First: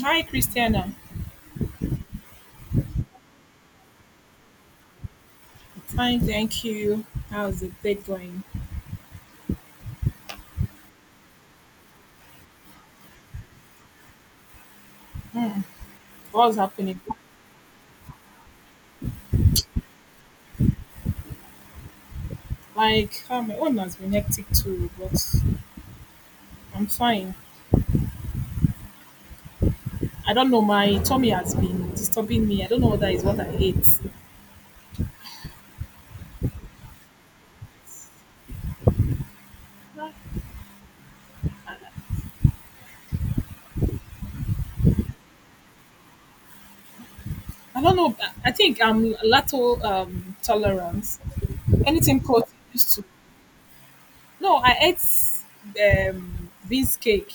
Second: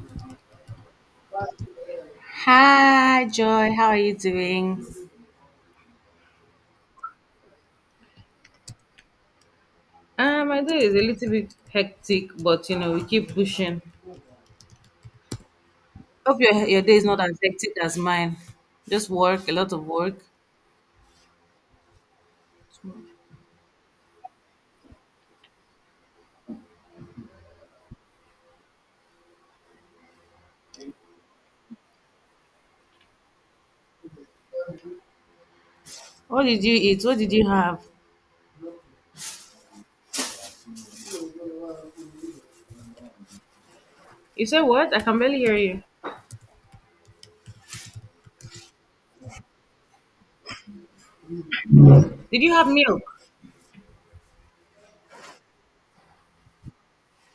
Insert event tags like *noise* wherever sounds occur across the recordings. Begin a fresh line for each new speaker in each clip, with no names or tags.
Hi, Christiana.
Hi, Joy. How are you doing?
Fine, thank you. How's the day going?
My day is a little bit hectic, but you know, we keep pushing.
Hmm,
Hope your,
what's
your day
happening?
is not as hectic as mine. Just work, a lot of work.
Like, my own has been hectic too, but I'm fine. I don't know, my tummy has been disturbing me. I don't know whether it's what I ate.
What did you eat? What did you have?
I
You said what? I can barely hear you.
don't know. I think I'm lacto tolerance. Anything
Did you
protein
have
used
milk?
to. No, I ate beans cake.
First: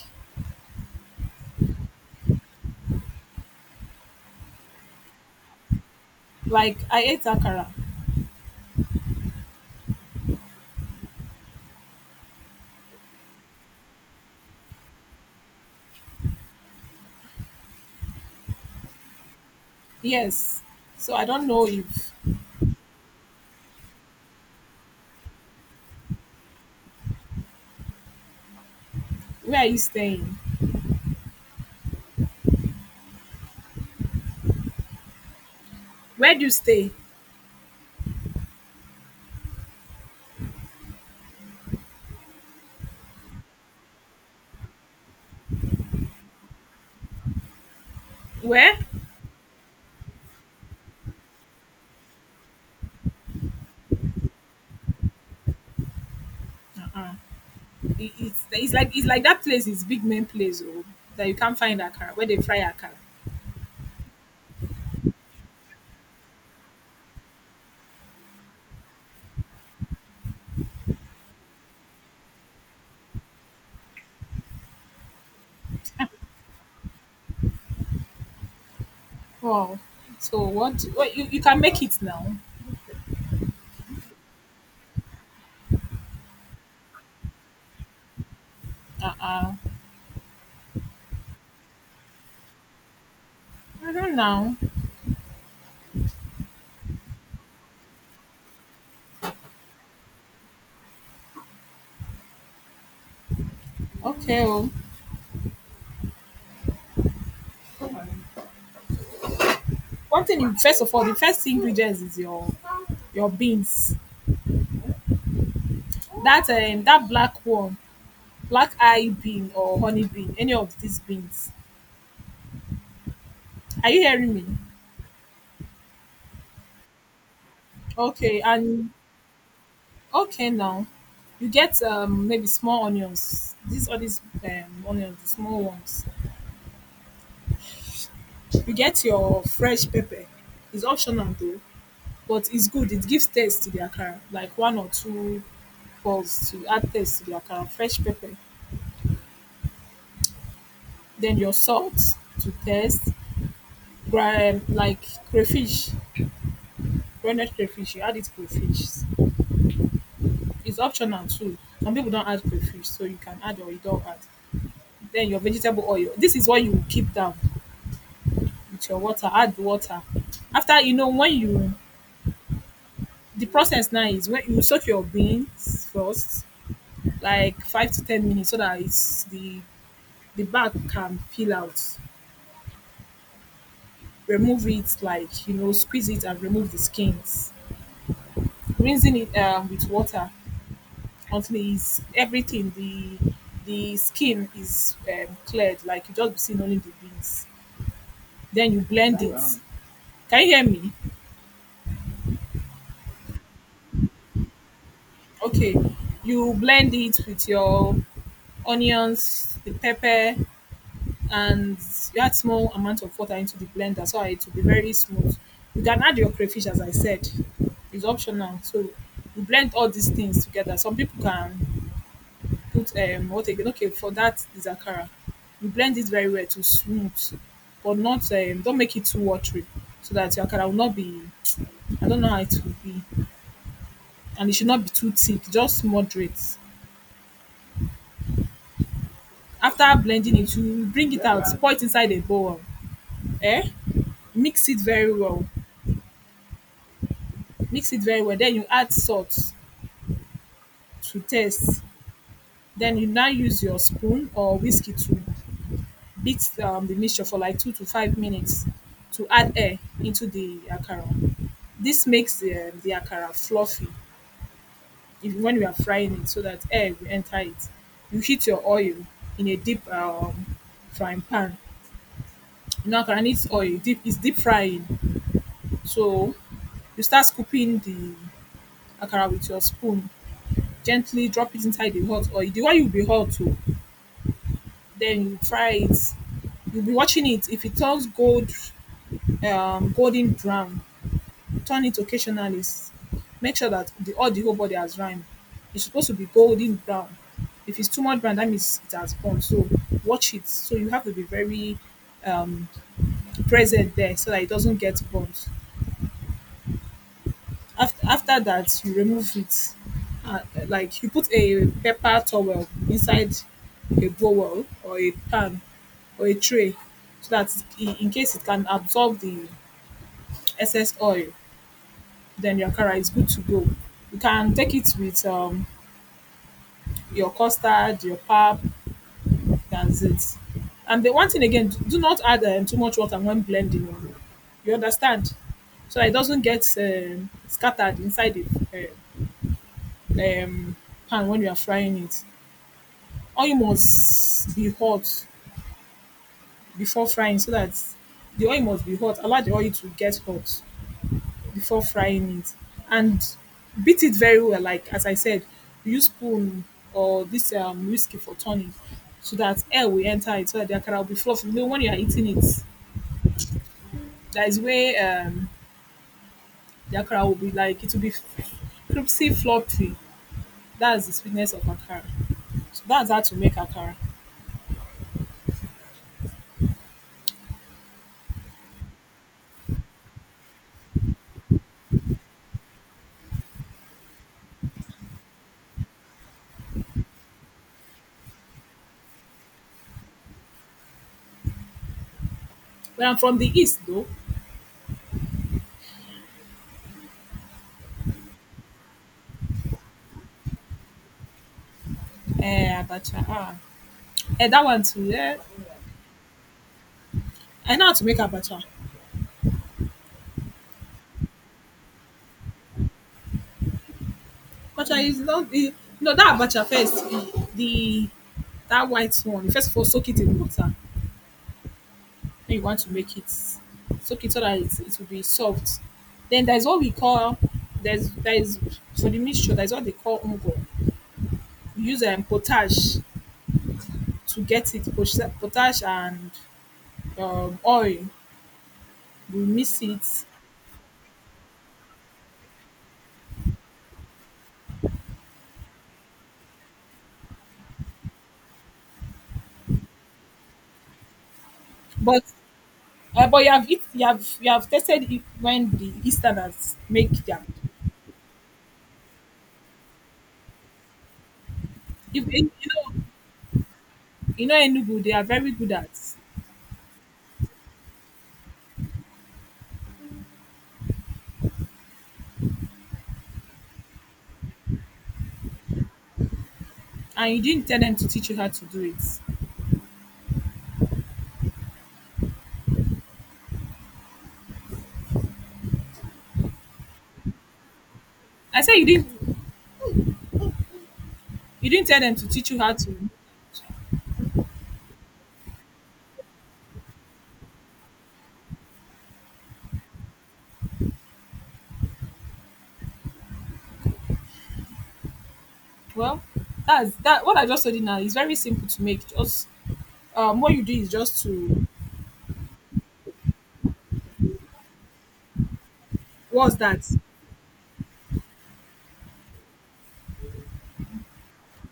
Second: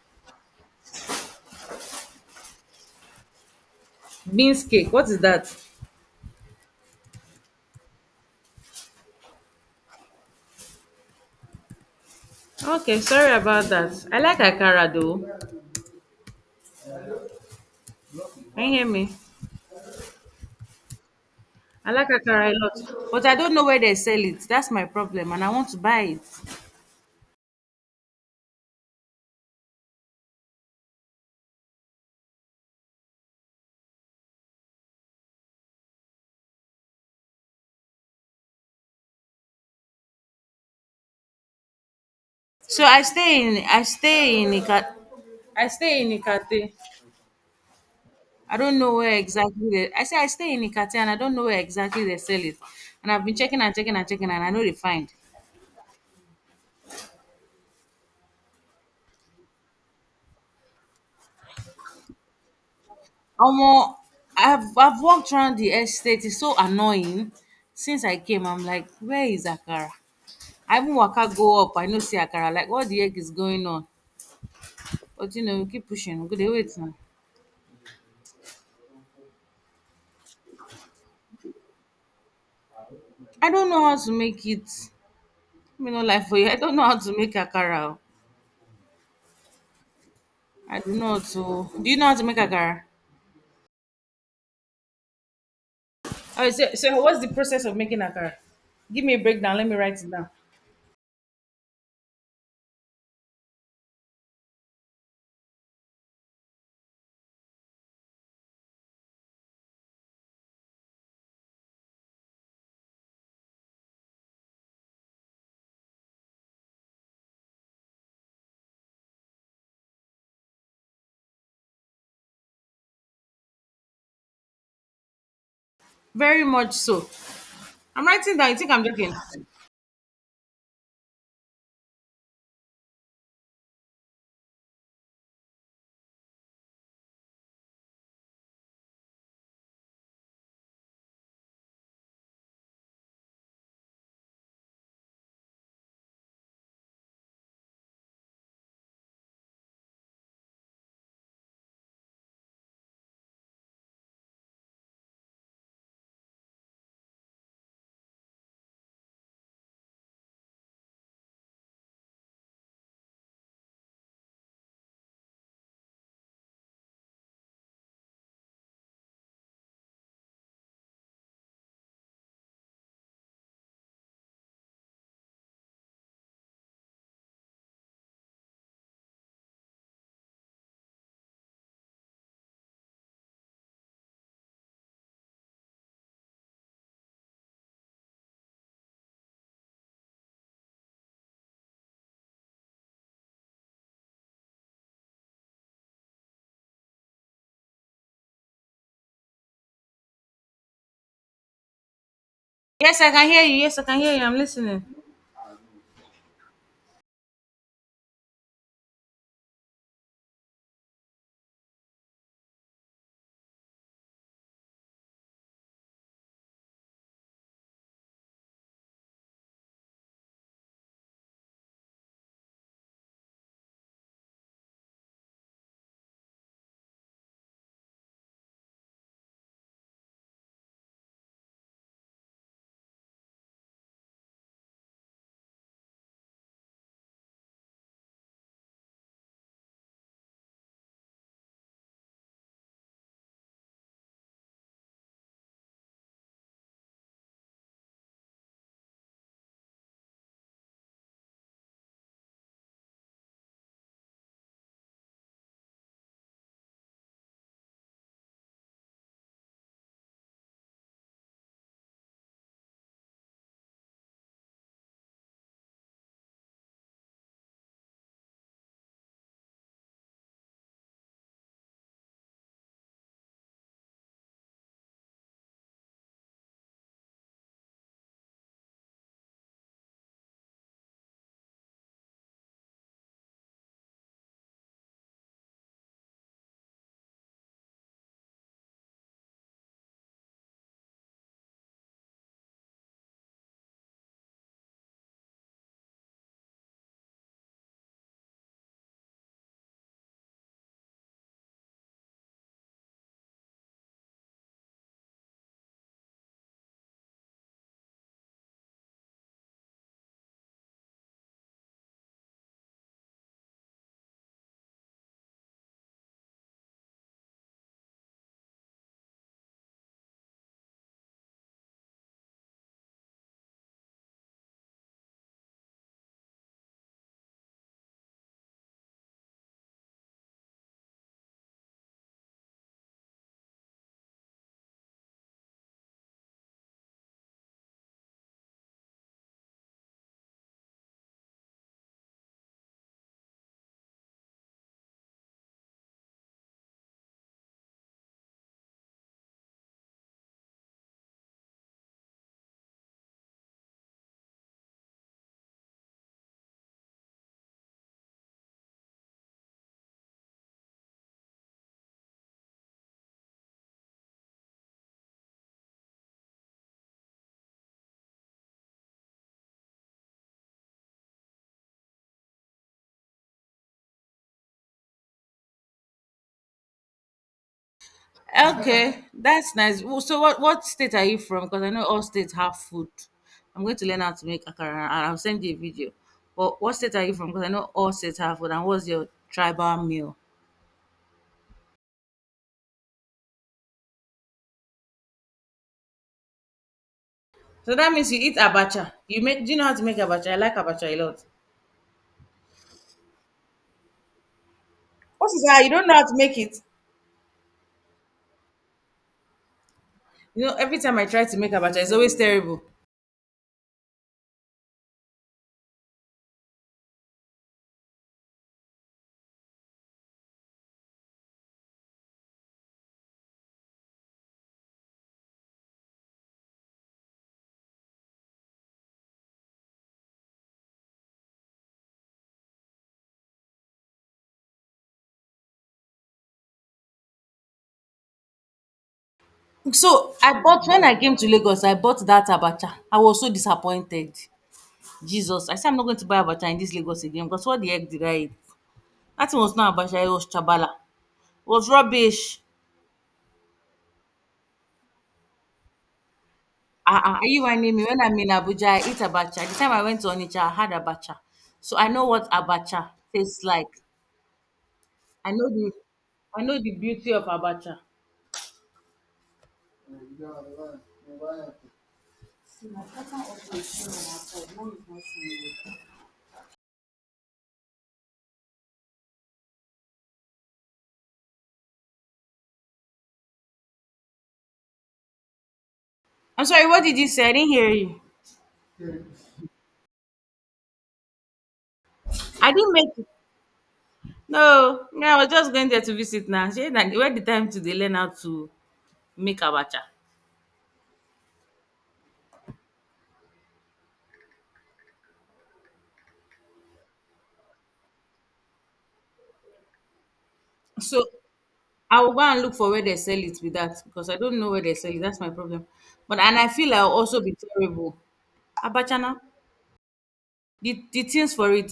Beans cake. What is that?
Like, I ate akara.
Okay, sorry about that. I like akara though. Can you hear me?
Yes. So I don't know
I like
if.
akara a lot. But I don't know where they sell it. That's my problem, and I want to buy it.
Where are you staying? Where do you stay?
So I stay in Ika, I stay in Ikate. I
Where?
don't know where exactly they, I say I stay in Ikate and I don't know where exactly they sell it. And I've been checking and checking and checking and I know they find.
Uh-uh. It's like that place is big main place oh, that you can't find akara where they fry akara.
Omo, I've walked around the estate. It's so annoying. Since I came, I'm like, where is Akara? I even waka go up. I know see Akara. Like, what the heck is going on? But you know, we keep pushing. We go dey wait now.
Wow. So what? What, you can make it now?
I don't know how to make it. Let me no lie for you. I don't know how to make Akara. O.
Uh uh
I do not. So, do you know how to make akara?
I don't know.
Oh, so what's the process of making akara? Give me a breakdown. Let me write it down.
Okay. Oh. One thing you first of all the first ingredients is your beans. That that black one, black eye bean or honey bean, any of these beans. Are you hearing me?
Very much so. I'm writing
Okay,
down. You think I'm
and
joking?
okay now. You get maybe small onions. These all these onions, the small ones. You get your fresh pepper. It's optional though, but it's good. It gives taste to the akara, like one or two balls to add taste to the akara. Fresh pepper, then your salt to taste. Like crayfish, rendered crayfish, you add it crayfish. It's optional too. Some people don't add crayfish, so you can add or you don't add. Then your vegetable oil. This is what you keep down with your water. Add the water. After you know when you the process now is when you soak your beans first like 5 to 10 minutes so that it's the back can peel out. Remove it, like you know, squeeze it and remove the skins. Rinsing it with water until it's everything the skin is cleared. Like you just be seeing only the beans. Then you blend Oh it. Wow. Can you hear me?
Yes, I can hear you. Yes, I can hear you. I'm listening.
Okay, you blend it with your onions, the pepper, and you add small amount of water into the blender so it will be very smooth. You can add your crayfish as I said. It's optional. So you blend all these things together. Some people can put what again? Okay, for that is akara. You blend it very well to smooth, but not don't make it too watery so that your akara will not be I don't know how it will be. And it should not be too thick, just moderate. After blending it, you bring it out, pour it inside a bowl. Eh? Mix it very well. Mix it very well. Then you add salt to taste. Then you now use your spoon or whiskey to beat the mixture for like 2 to 5 minutes to add air into the akara. This makes the akara fluffy if, when you are frying it so that air will enter it. You heat your oil in a deep frying pan. You know, akara needs oil, deep, it's deep frying. So you start scooping the akara with your spoon, gently drop it inside the hot oil. The oil will be hot too. Then you fry it. You'll be watching it. If it turns gold, golden brown, turn it occasionally. Make sure that the all the whole body has rhyme. It's supposed to be golden brown. If it's too much brown, that means it has gone. So watch it. So you have to be very um, present there so that it doesn't get burnt. After that, you remove it. Uh, like you put a pepper towel inside a bowl or a pan or a tray so that in case it can absorb the excess oil, then your akara is good to go. You can take it with your custard, your pap, that's it. And the one thing again, do not add too much water when blending. Oh. You understand? So that it doesn't get scattered inside the uh, um, pan when you are frying it. Oil must be hot before frying so that the oil must be hot. Allow the oil to get hot before frying it and beat it very well like as I said, use spoon or this whiskey for turning so that air will enter it so that the akara will be fluffy, you know, when you are eating it, that is where the akara will be like it will be crispy fluffy, that's the sweetness of akara, so that's how to make akara.
Okay, that's nice. So, what state are you from? Because I know all states have food. I'm going to learn how to make akara, and I'll send you a video. But what state are you from? Because I know all states have food. And what's your tribal meal?
But I'm from the east though.
So that means you eat abacha. You make. Do you know how to make abacha? I like abacha a lot.
Eh, abacha ah, eh, that one too
What
eh.
is that? You don't know how to make it?
I know how to make abacha.
You know, every time I try to make abacha, it's always terrible.
Abacha is not the no that abacha first the that white one. First of all, soak it in water. Then you want to make it soak it so that it will be soft. Then there's what we call there is for the mixture. There's what they call ungo. We use potash to get it potash and oil. We mix
So
it,
I bought when I came to Lagos, I bought that abacha. I was so disappointed. Jesus, I said I'm not going to buy abacha in this Lagos again because what the heck did I eat? That thing was not abacha, it was chabala. It was
but
rubbish.
but you have it, you have tested it when the Easterners
Ah,
make
are you
them.
whining me? When I'm in Abuja, I eat abacha. The time I went to Onitsha, I had abacha, so I know what
If you
abacha
know
tastes like.
you know Enugu, they are
I know
very good at.
I know the beauty of abacha.
And you didn't tell them to teach you how to do it.
I'm sorry, what did you say? I didn't hear you.
I said you didn't, you didn't tell them to
I
teach you
didn't
how
make.
to.
No, me, I was just going there to visit now. Shey na where the time to they learn how to make abacha.
Well, that's that what I just told you now is very simple to make. Just what you do is
So
just to
I will go and look for where they sell it with that because I don't know where they sell it. That's my problem. But and I
what's
feel
that?
I'll also be terrible. Abacha now. The things for it.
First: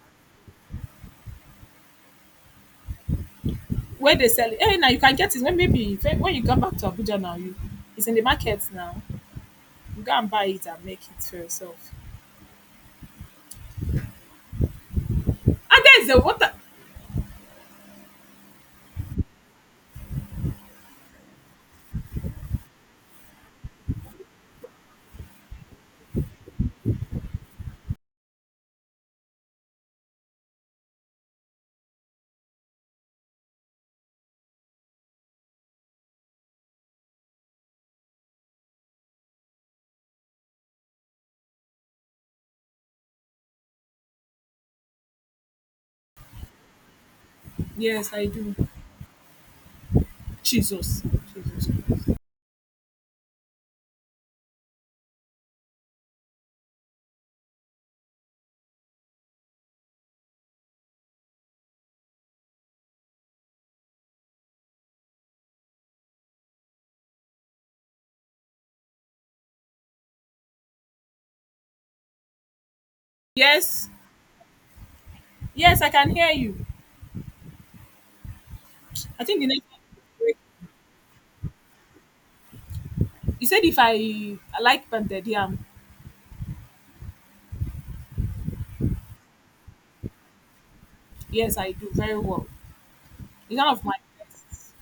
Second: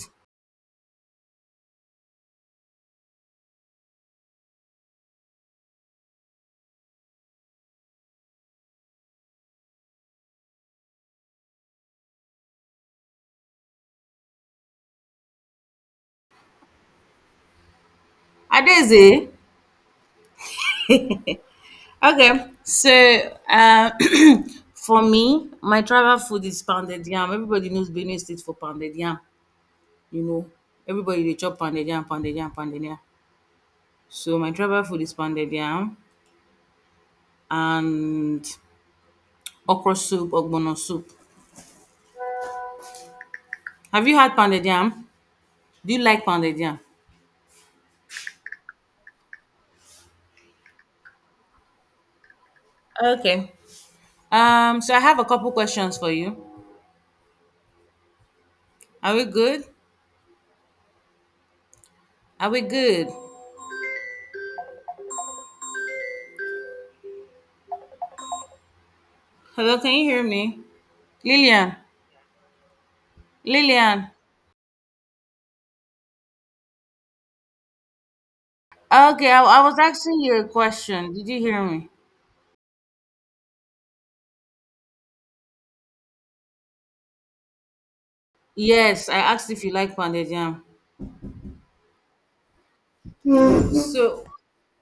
Where they sell it. Hey, now you can get it when maybe when you come back to Abuja now you it's in the market now. You go and buy it and make it for yourself. And there's the water.
Adeze. Okay. So uh, *clears throat* for me, my travel food is pounded yam. Everybody knows Benue State for pounded yam. You know. Everybody they chop pounded yam, pounded yam, pounded yam. So my travel food is pounded yam. And okra soup, ogbono soup. Have you had pounded yam? Do you like pounded yam?
Yes, I do. Jesus. Jesus.
Okay. So I have a couple questions for you. Are we good? Are we good? Hello, can you hear me? Lillian,
Yes,
Lillian.
yes, I can hear you. I
Okay,
think the
I
next
was asking you a question. Did you hear me?
you said if I like pounded yam.
Yes, I asked if you like pounded yam.
Yes, I do very well. It's one of my
So,
best.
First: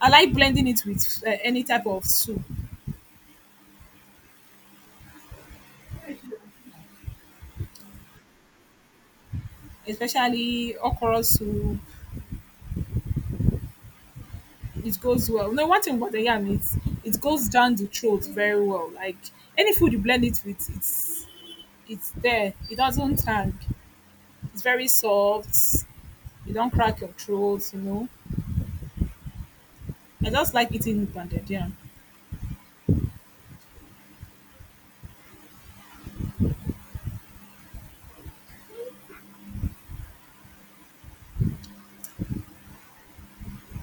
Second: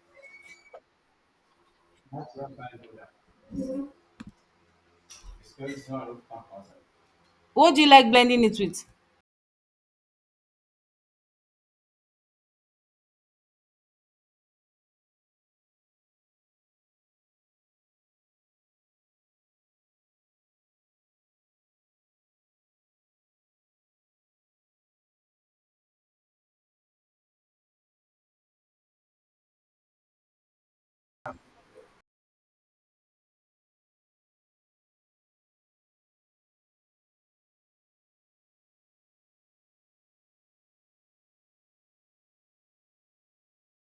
I like blending it with any type of soup,
what do you like blending it with?
especially okra soup. It goes well. No, one thing about the yam, it goes down the throat very well. Like any food you blend it with, it's there. It doesn't tang. It's very soft. You don't crack your throat. You know. I just like eating blended yam.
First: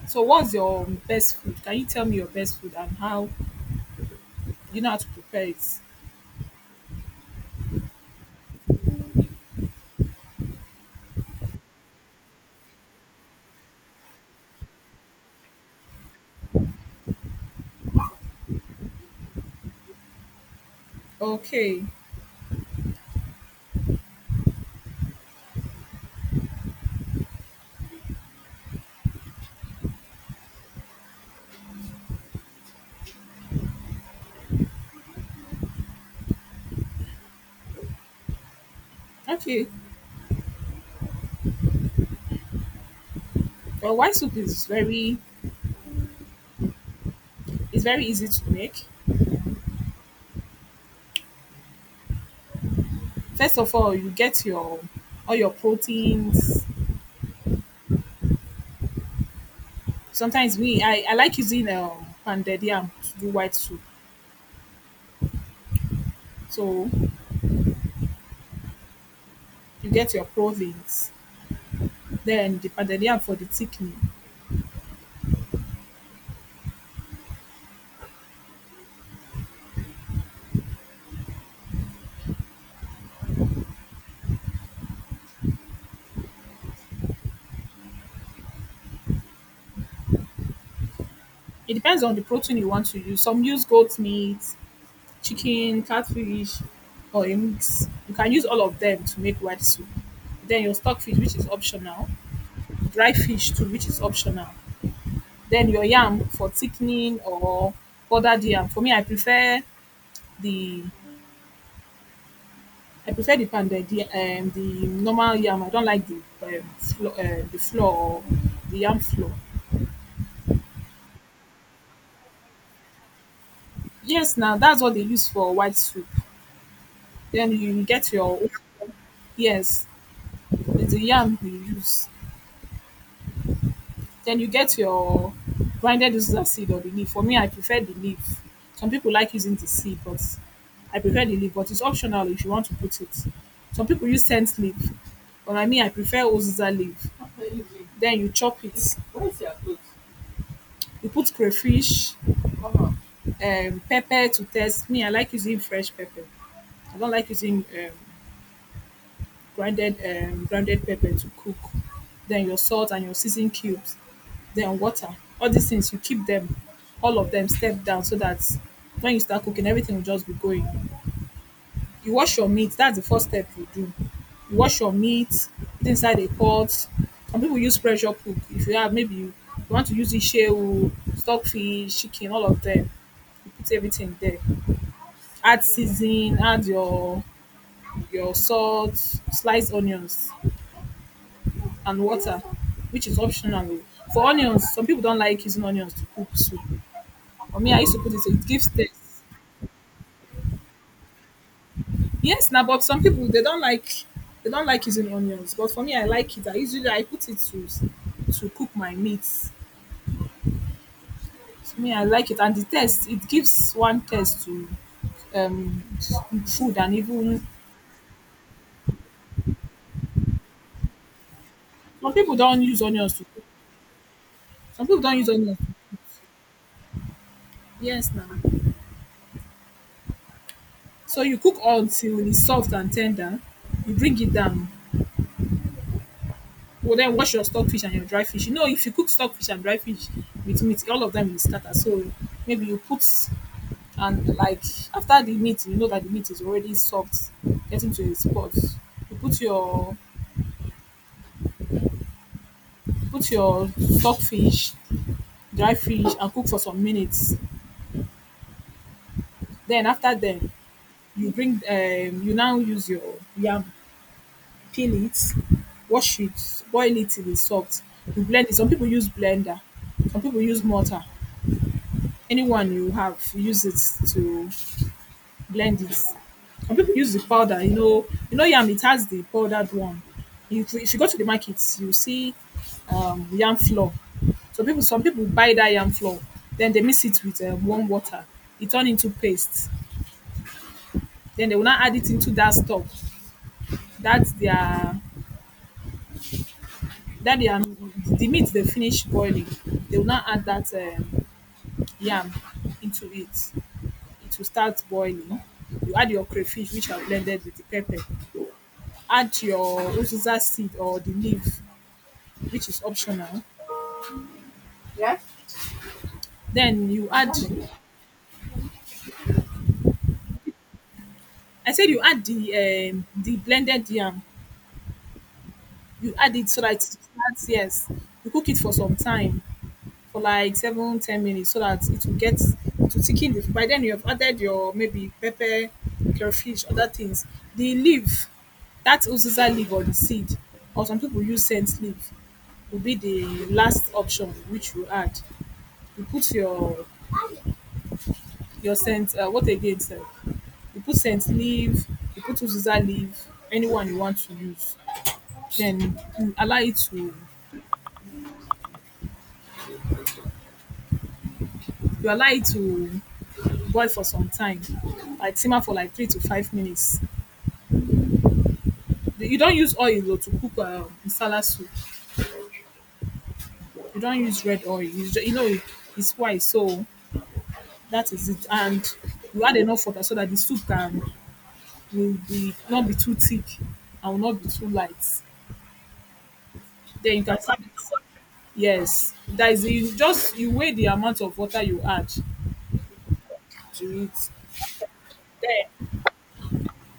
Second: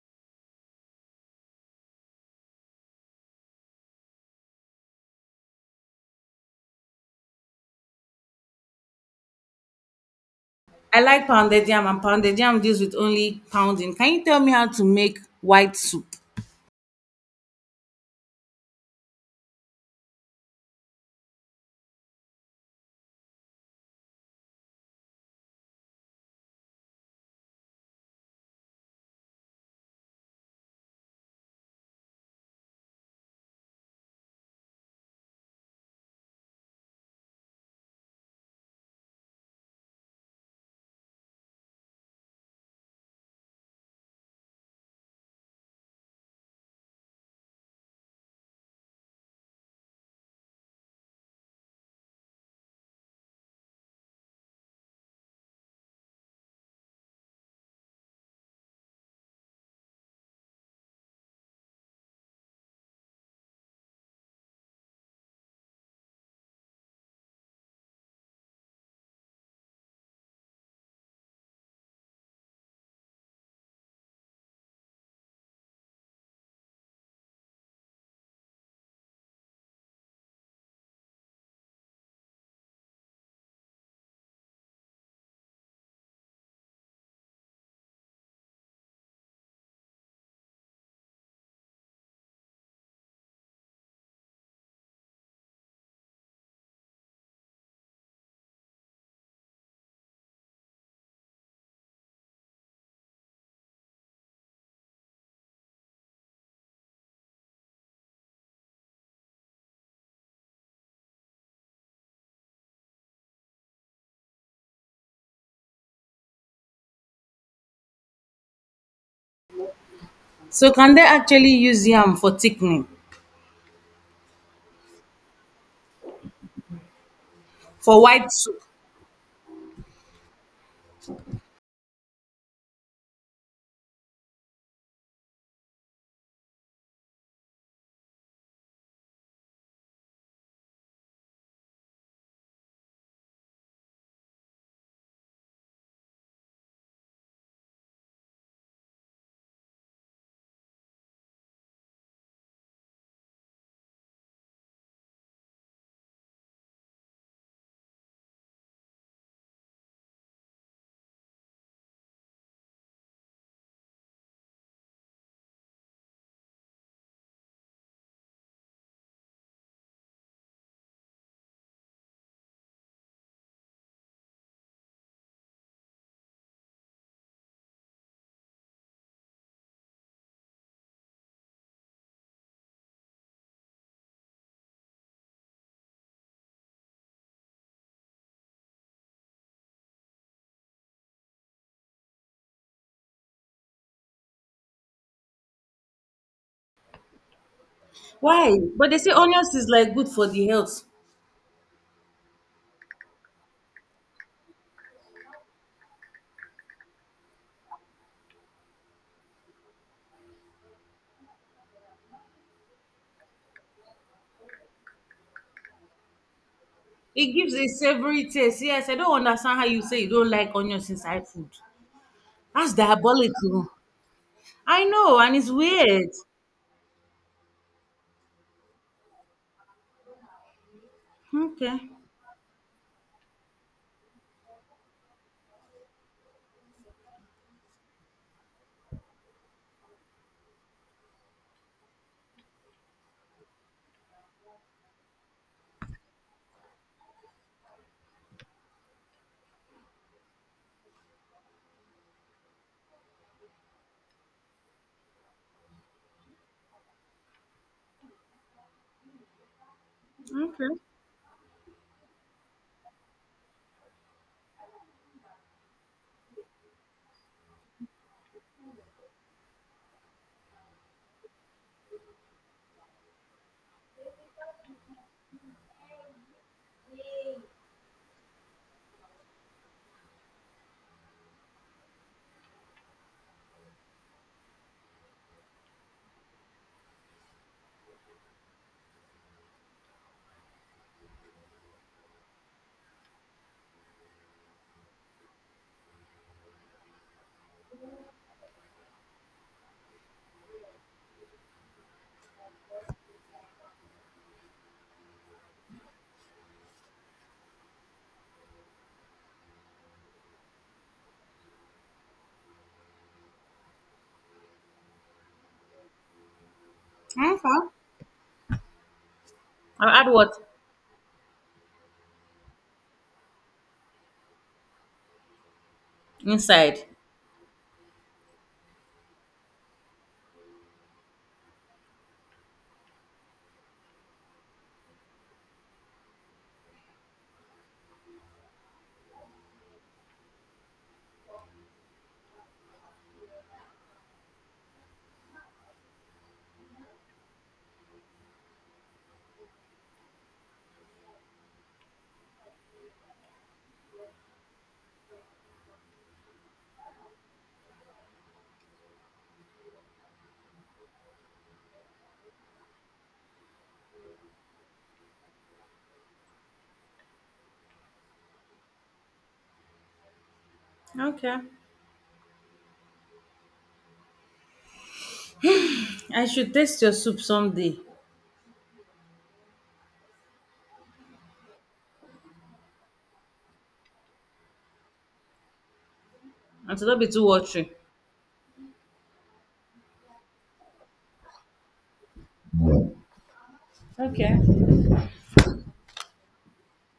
So, what's your best food? Can you tell me your best food and how you know how to prepare it?
I like pounded yam, and pounded yam deals with only pounding. Can you tell me how to make white soup?
Okay, okay. Well, white soup is very easy to make. First of all, you get your all your proteins. Sometimes me, I like using pounded yam to do white soup. So you get your proteins, then the pounded yam for the thickening. It depends on the protein you want to use. Some use goat meat, chicken, catfish, or a mix. You can use all of them to make white soup. Then your stock fish, which is optional, dry fish too, which is optional. Then your yam for thickening or powdered yam. For me, the I prefer the the normal yam. I don't like the the flour or the yam flour.
So can they actually use yam for thickening
Yes, now that's what they use for white soup. Then you
for
get
white
your
soup?
yes, it's the yam you use. Then you get your grinded uziza seed or the leaf. For me, I prefer the leaf. Some people like using the seed, but I prefer the leaf. But it's optional if you want to put it. Some people use scent leaf, but I mean, I prefer uziza leaf. Then you chop it. Where's your clothes? You put crayfish, pepper to taste. Me, I like using fresh pepper. I don't like using grinded grounded pepper to cook, then your salt and your seasoning cubes, then water. All these things you keep them, all of them step down so that when you start cooking, everything will just be going. You wash your meat. That's the first step you do. You wash your meat put inside a pot. Some people use pressure cook. If you have maybe you want to use ishewu, stockfish, chicken, all of them. You put everything there. Add seasoning. Add your salt, sliced onions and water, which is optional. For onions, some people don't like using onions to cook soup. For me, I used to put it. It
Why?
gives
But they
taste.
say onions is like good for the health.
Yes, now, but some people they don't like using onions. But for me, I like it. I usually I put it to cook my meats. For me, I like it, and the taste it gives one taste to um food and
It
even
gives a savory taste. Yes, I don't understand how you say you don't like onions inside food.
some people don't
That's
use onions to cook.
diabolical. I
Some people
know,
don't use
and it's
onions.
weird.
Yes, now. So you cook
Okay.
until it's soft and tender. You bring it down. Well, then wash your stockfish and your dry fish. You know, if you cook stockfish and dry fish with meat, all of them will scatter. So maybe you put and like after the meat, you know that the meat is already soft, getting to a spot. You put your stockfish, dry fish, and cook for some minutes. Then after then,
Okay.
you bring you now use your yam, peel it, wash it, boil it till it's soft. You blend it. Some people use blender, some people use mortar. Anyone you have, use it to blend it. Some people use the powder, you know. You know yam, it has the powdered one. If you go to the market, you see yam flour, so people some people buy that yam flour, then they mix it with warm water. It turn into paste, then they will now add it into that stock. That's their that their the meat they finish boiling, they will now add that yam into it. It will start boiling. You add your crayfish, which are blended with the pepper. Add your uziza seed or the leaf, which is optional. Yeah. Then you add,
Okay. I'll add what?
I said you add the blended yam. You add it so that it
Inside.
starts, yes. You cook it for some time, for like 7, 10 minutes, so that it will get, to thicken. The, by then you have added your maybe pepper, crayfish, other things. The leaf, that uziza leaf or the seed, or some people use scent leaf. Will be the last option which you add. You put your scent. What again? Sir? You put scent leaf. You put uziza leaf. Anyone you want to use. Then you allow it to boil for some time. Like simmer for like 3 to 5 minutes. You don't use oil though, to cook
Okay.
masala soup. You don't use red oil. You know it's
I
white,
should taste
so
your soup someday.
that is it. And you add enough water so that the soup can will be not be too thick and will not be too light.
And it'll not be
Then
too
you can serve
watery.
it, yes. That is, you just, you weigh the amount of water you add to it.
Okay.
Then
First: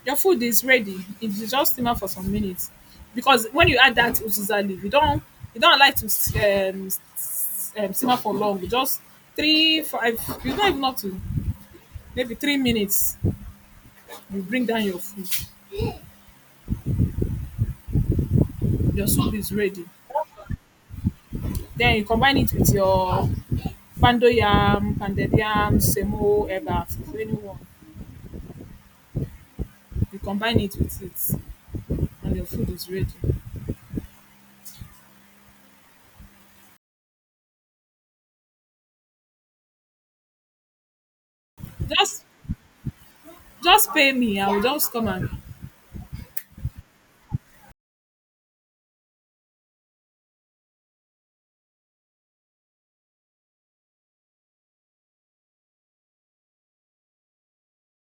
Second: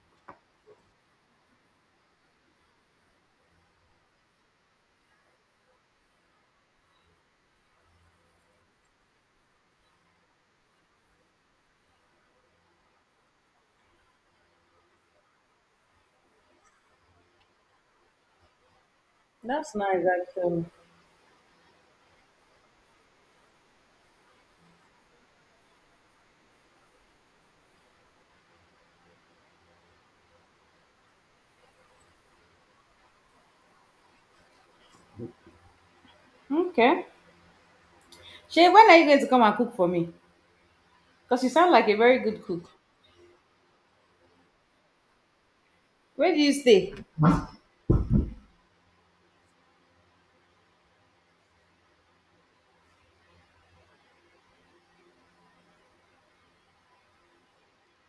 your food is ready. It is just simmer for some minutes. Because when you add that uziza leaf, you don't like to um, s- simmer for long. Just 3, 5, you don't even have to, maybe 3 minutes. You bring down your food. Your soup is
That's
ready.
nice actually.
Then you combine it with your pounded yam, semo, eba, if anyone. You combine it with it. And your food is ready.
Okay. Shay, when are you going to come and cook for me? Because you sound like a very
Just
good cook.
just pay me. I will just come and
Where do you stay?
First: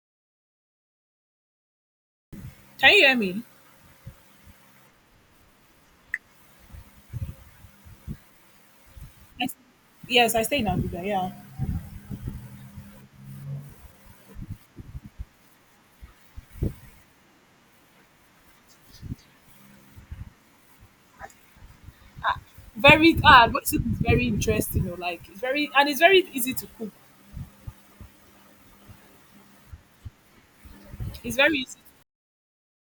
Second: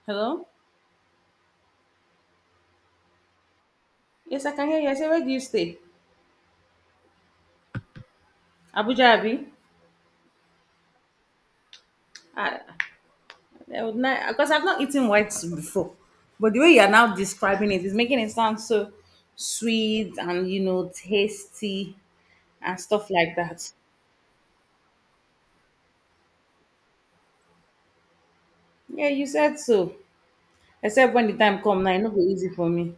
Hello?
can you hear me?
Yes, I can hear you. I say, where do you stay? Abuja Abi?
Yes, yes, I stay in Abuja, yeah.
I, I would not, because I've not eaten white soup before. But the way you are now describing it is making it sound so sweet and you know tasty and stuff
Very
like
ah, what
that.
soup is very interesting, or like it's very, and it's very easy to cook.
Yeah, you said so. Except when the
It's very
time
easy
come
to
now, it no go easy for me.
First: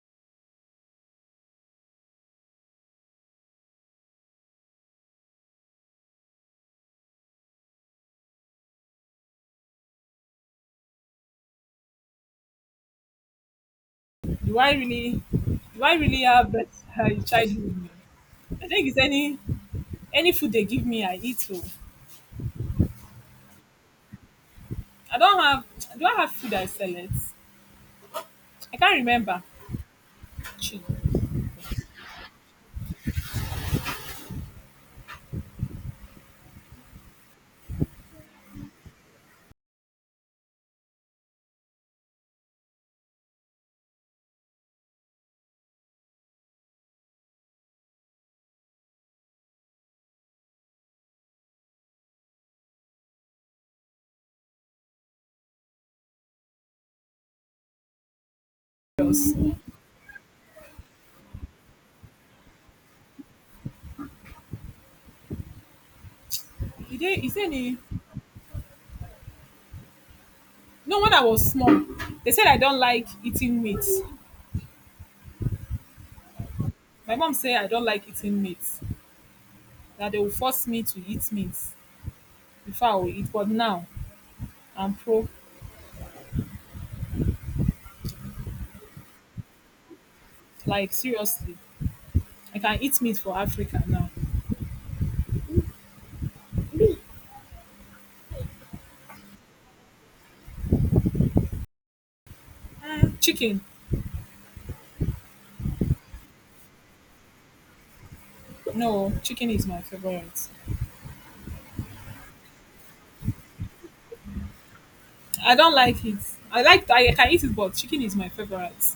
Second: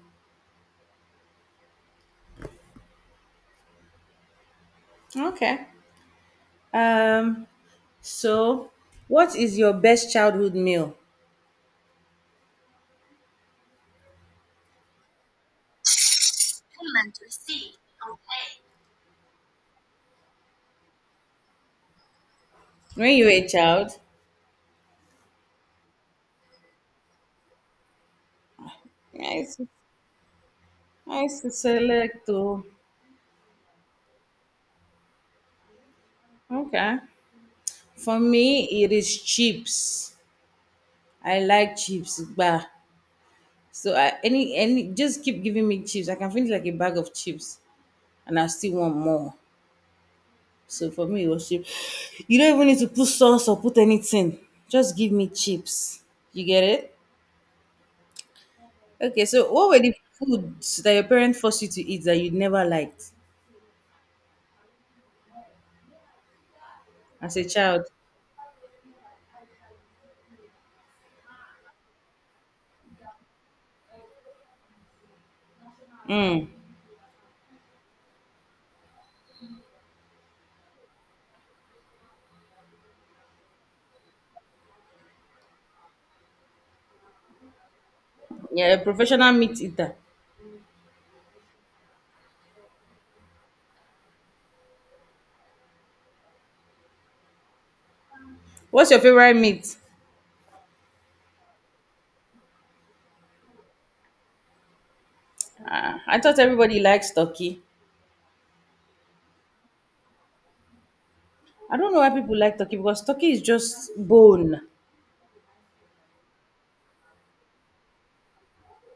Okay. Um, so what is your best childhood meal?
cook. Do I really have that childhood meal? I think it's any food they give me, I eat oh.
When you were a child,
I don't have Do I have food I select? I can't remember.
yes.
Actually.
I select to okay. For me, it is chips. I like chips, bah. So any just keep giving me chips. I can finish like a bag of chips, and I still want more. So for me, it was chips. You don't even need to put sauce or put anything. Just give me chips. You get it? Okay. So what were the foods that your parents forced you to eat that you never liked
Did they Is
as a
there any,
child?
no, when I was small, they said I don't like eating meat.
Mm.
My mom say I don't like eating meat, that they will force me to eat meat before I will eat. But now I'm pro,
Yeah, a professional meat eater.
like seriously, I can eat meat for Africa now.
What's your favorite meat?
Chicken.
Ah, I thought everybody likes turkey.
No, chicken is my favorite.
I don't know why people like turkey because turkey is just bone.
I don't like it. I can eat it, but chicken is my favorite.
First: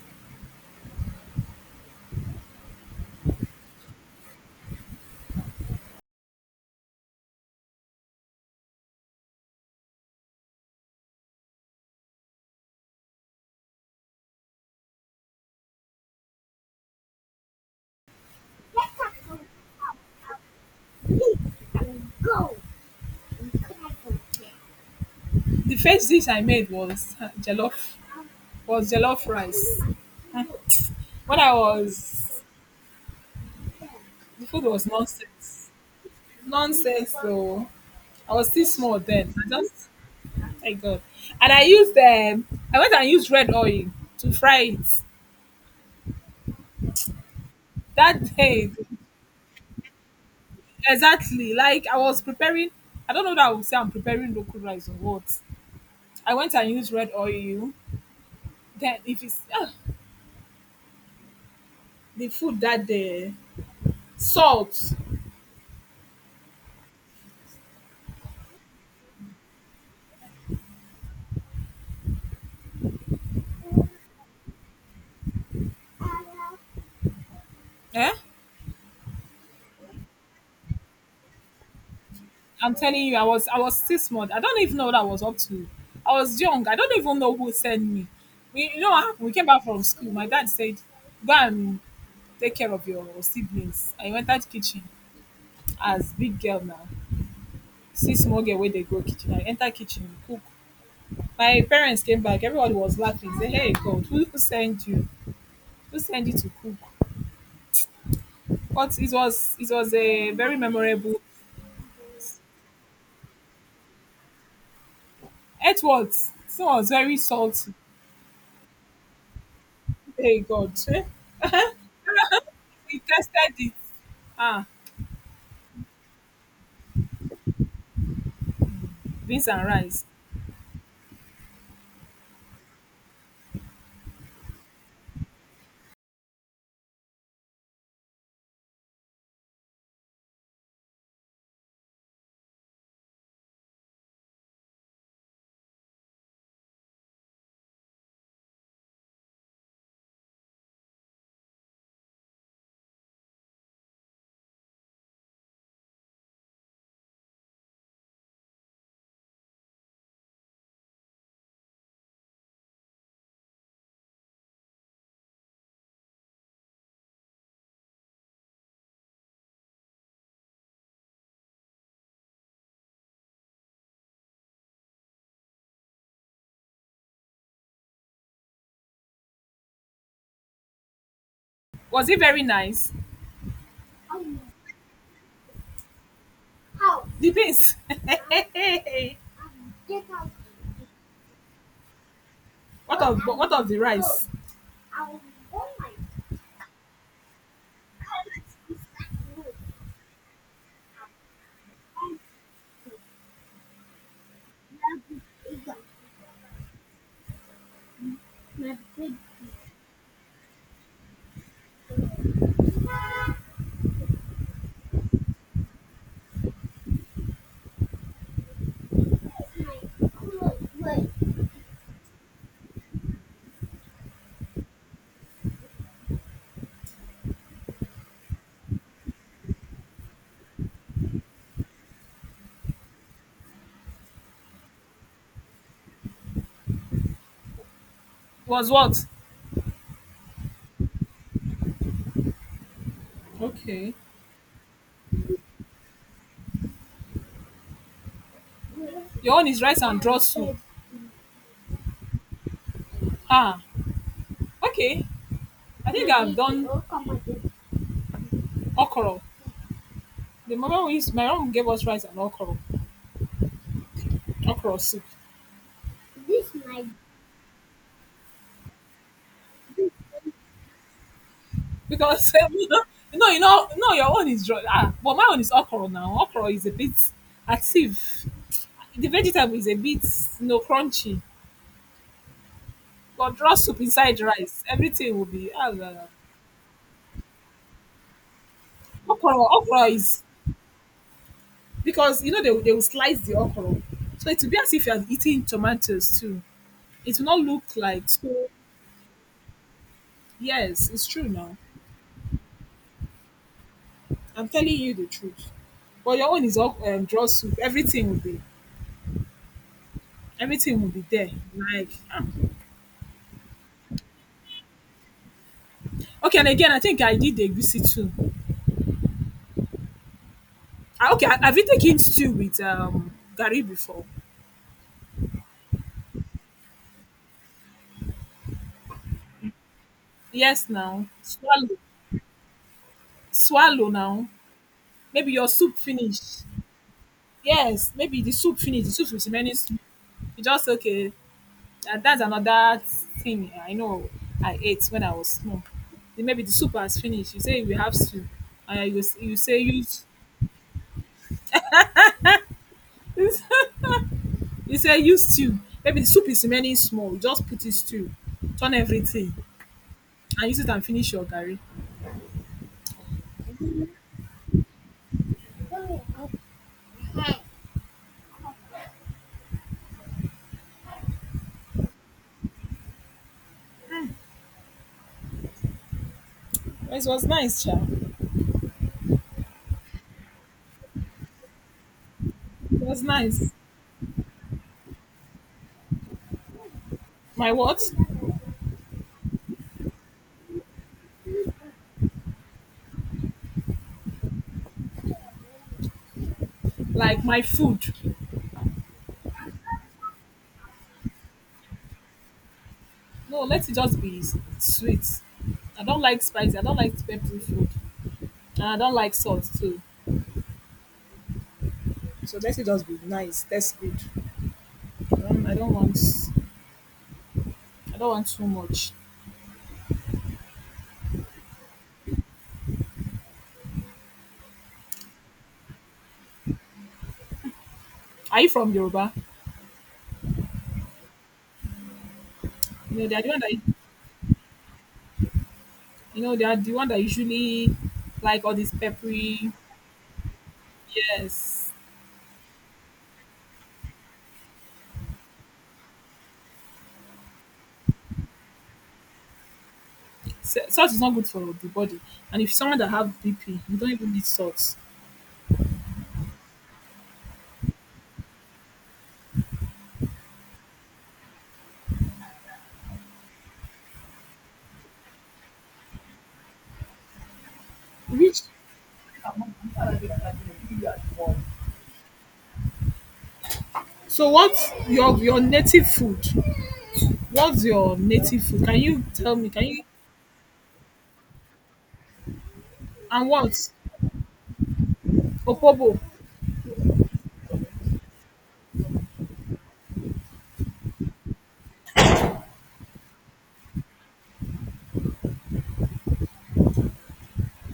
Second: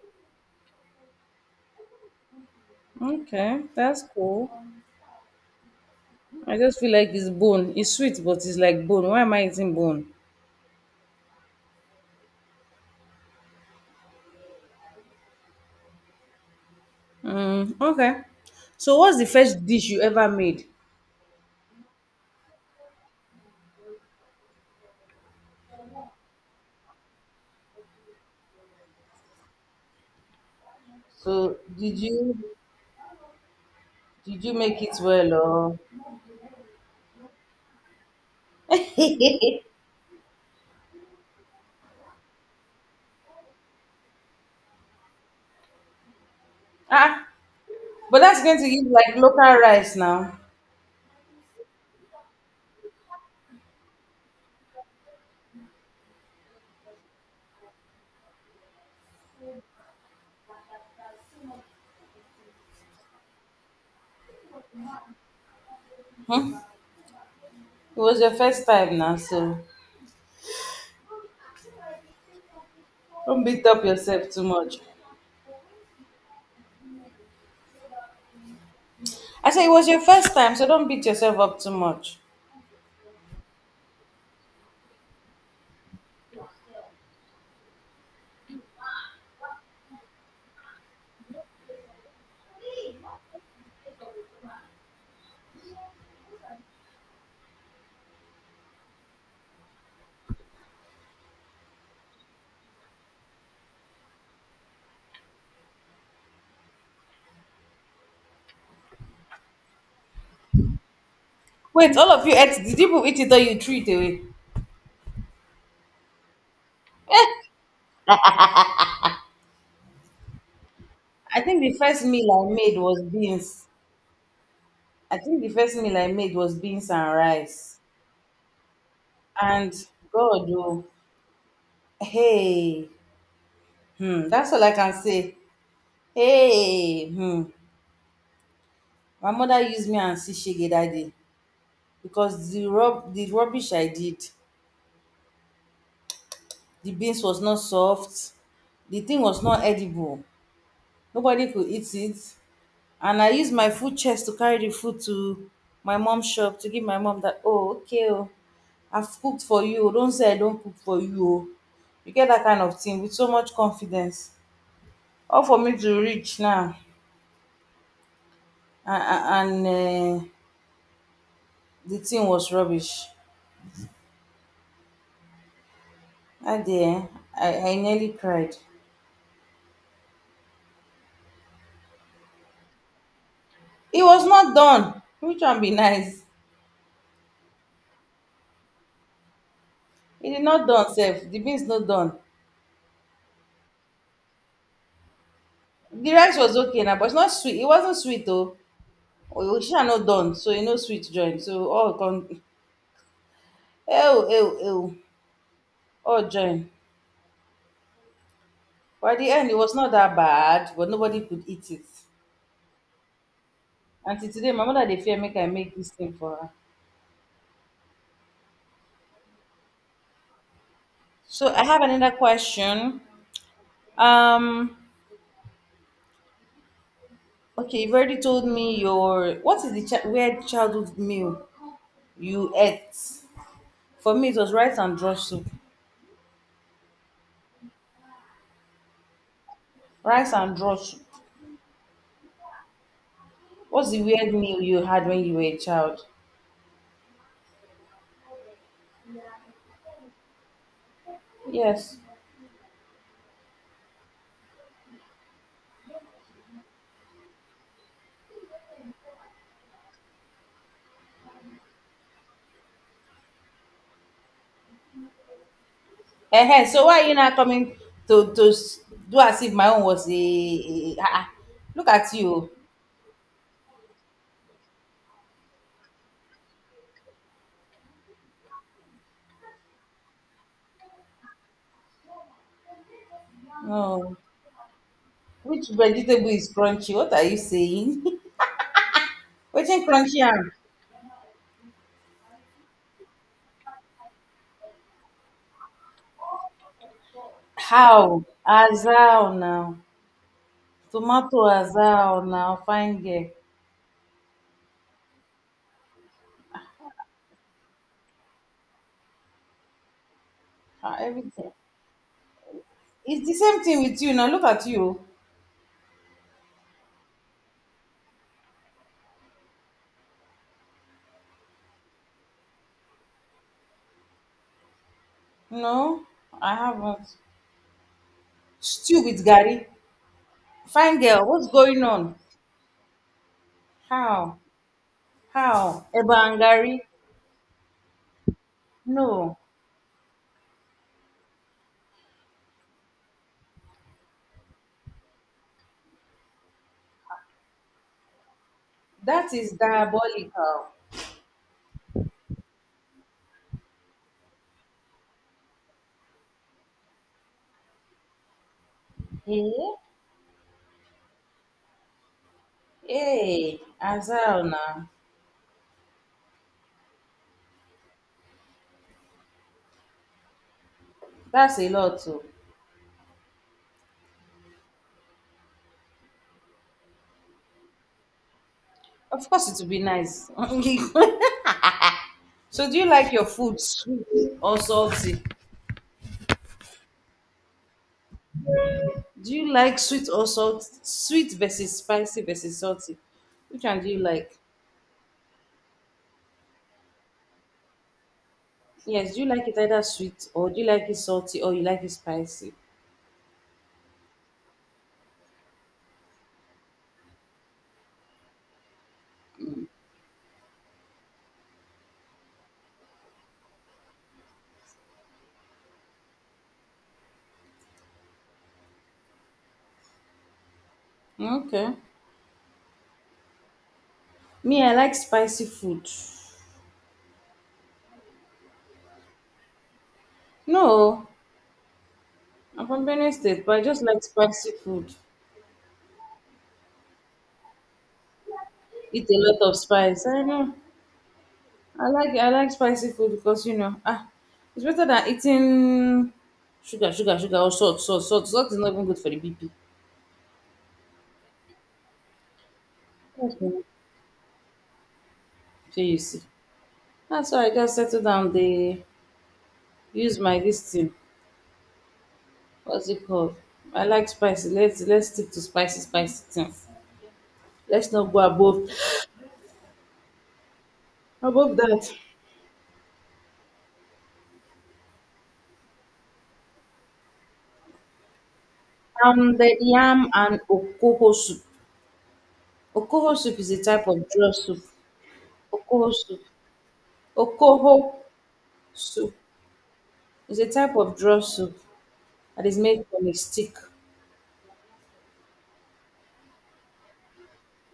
Okay, that's cool. I just feel like it's bone. It's sweet, but it's like bone. Why am I eating bone? Mm, okay. So, what's the first dish you ever made?
The first dish I made was *laughs* jollof was jollof rice. Mm. when I
So did you
was
did
The
you
food
make
was
it well
nonsense.
or
Nonsense though. I was still small then. I
*laughs*
just Thank God. And I used I went and used red oil to fry it.
Ah, but
That
that's going to
day,
give like local rice now.
exactly. I was preparing, I don't know that I would say I'm preparing local rice or what. I went and used red oil. Then if it's the food that day, salt.
Hmm? It was your first time now, so don't beat up yourself too much.
Eh?
I said it was your first time, so don't beat yourself up too much.
I'm telling you, I was 6 months. I don't even know what I was up to. I was young. I don't even know who sent me. You know what happened? We came back from school. My dad said, "Go and take care of your siblings." I went, entered kitchen as big girl now. See small girl where they go kitchen. I enter kitchen, cook. My parents came back. Everybody was laughing. Say, "Hey God, who sent you? Who sent you to cook?" But it was a very memorable.
Wait, all of you ate? Did people eat it or you threw it away?
It was. So I was very
Eh,
salty. Hey God. Eh?
I think the
*laughs*
first meal I made
We
was
tested
beans.
it. Ah,
I think the first meal I made was beans and rice.
beans and
And
rice.
God, oh, hey, hmm, that's all I can say. Hey, hmm, my mother used me and shege that day because the rubbish I did, the beans was not soft, the thing was not edible. Nobody could eat it. And I use my full chest to carry the food to my mom shop to give my mom that oh okay oh I've cooked for you oh don't say I don't cook for you oh you get that kind of thing with so much confidence all for me to reach now and the thing was rubbish that day eh, I nearly cried.
Was it very nice?
It was not done which one be nice.
The beans. *laughs*
It did not done sef the beans no done.
What of the rice?
The rice was okay na but it's not sweet it wasn't sweet o. Onisha no done, so e no sweet join. So all come ew, ew, ew, all join. By the end, it was not that bad, but nobody could eat it. Until today, my mother dey fear make I make this thing for her. So I have another question. Um, okay, you've already told me your what is the weird childhood meal you ate? For me, it was rice and draw soup.
Was what?
Rice and draw soup. What's
Okay.
the weird meal you had when you were a child?
Your own is rice and draw soup.
Yes.
Ah, okay. I think I've done Okro. The moment we used, my mom gave us rice and okro, okro soup. This
Ehen,
my,
so why are you now coming to do as if my own was a, ah, ah. Look at
because
you.
*laughs* you know, no, your own is dry. Ah, but my own is okra now. Okra is a bit active. The vegetable is a bit, you know, crunchy. But draw soup
Oh,
inside rice, everything will be ah,
which
la, la.
vegetable is crunchy? What are you saying? *laughs* Which
Okra
crunchy
is,
am?
because you know they will slice the okra, so it will be as if you are eating tomatoes too. It will not look like
How?
so.
Azal now.
Yes, it's true
Tomato
now.
azal now. Fine girl.
I'm telling you the truth. But your own is all draw soup. Everything will
Ah,
be there.
everything.
Like, ah.
It's the same thing with you now. Look at you.
Okay, and again, I think I did the egusi too. Ah, okay, I, have you taken stew with gari before?
No, I haven't. Stew with Gary.
Yes,
Fine
now,
girl. What's going on?
swallow now.
How?
Maybe your soup
How? Eba and
finished.
Gary?
Yes, maybe the soup finished. The soup was
No.
remaining. Soup. You just, okay. And that's another thing I know I ate when I was small. Then, maybe the soup has finished. You say we have stew, and
That
you
is
say use
diabolical.
*laughs* he said use stew, maybe the soup is remaining small, you just put in stew, turn everything
Eh?
and use it and finish your curry.
Hey, as hell now.
It
That's a lot too.
was nice, child. It
Of course it will be nice. *laughs* So do you
was
like your
nice.
food sweet or salty?
My what?
Do you like sweet or salty? Sweet versus spicy versus salty. Which one do you like?
Like my food,
Yes, do you like it either sweet or do you like it salty or you like it spicy?
no, let it just be sweet. I don't like spicy. I don't like peppery food. And I don't like salt too. So let it just be nice. That's good. I don't want, I don't want too much.
Okay. Me, I like spicy food.
Are you from Yoruba?
No, I'm from
you know
Benin
they are the one
State,
that
but I just like spicy food.
You know, they are the one that usually like all this
Eat a lot
peppery.
of spice. I know.
Yes.
I like spicy food because you know ah, it's better than eating sugar, sugar, sugar or salt, salt, salt. Salt is not even good for the BP.
Salt is not good for the body. And if someone that have
Okay.
BP, you don't even need salt.
So you see, that's why I just settle down. They use my this thing. What's it called? I like spicy. Let's stick to spicy, spicy things. Let's not go
Which,
above above that.
so what's your native food? What's your native food? Can you tell me?
The
Can you,
yam and okoho soup. Okoho
and
soup is a
what?
type of draw soup. Okoho
Opobo.
soup. Okoho soup is a type of draw soup. That is made from a stick.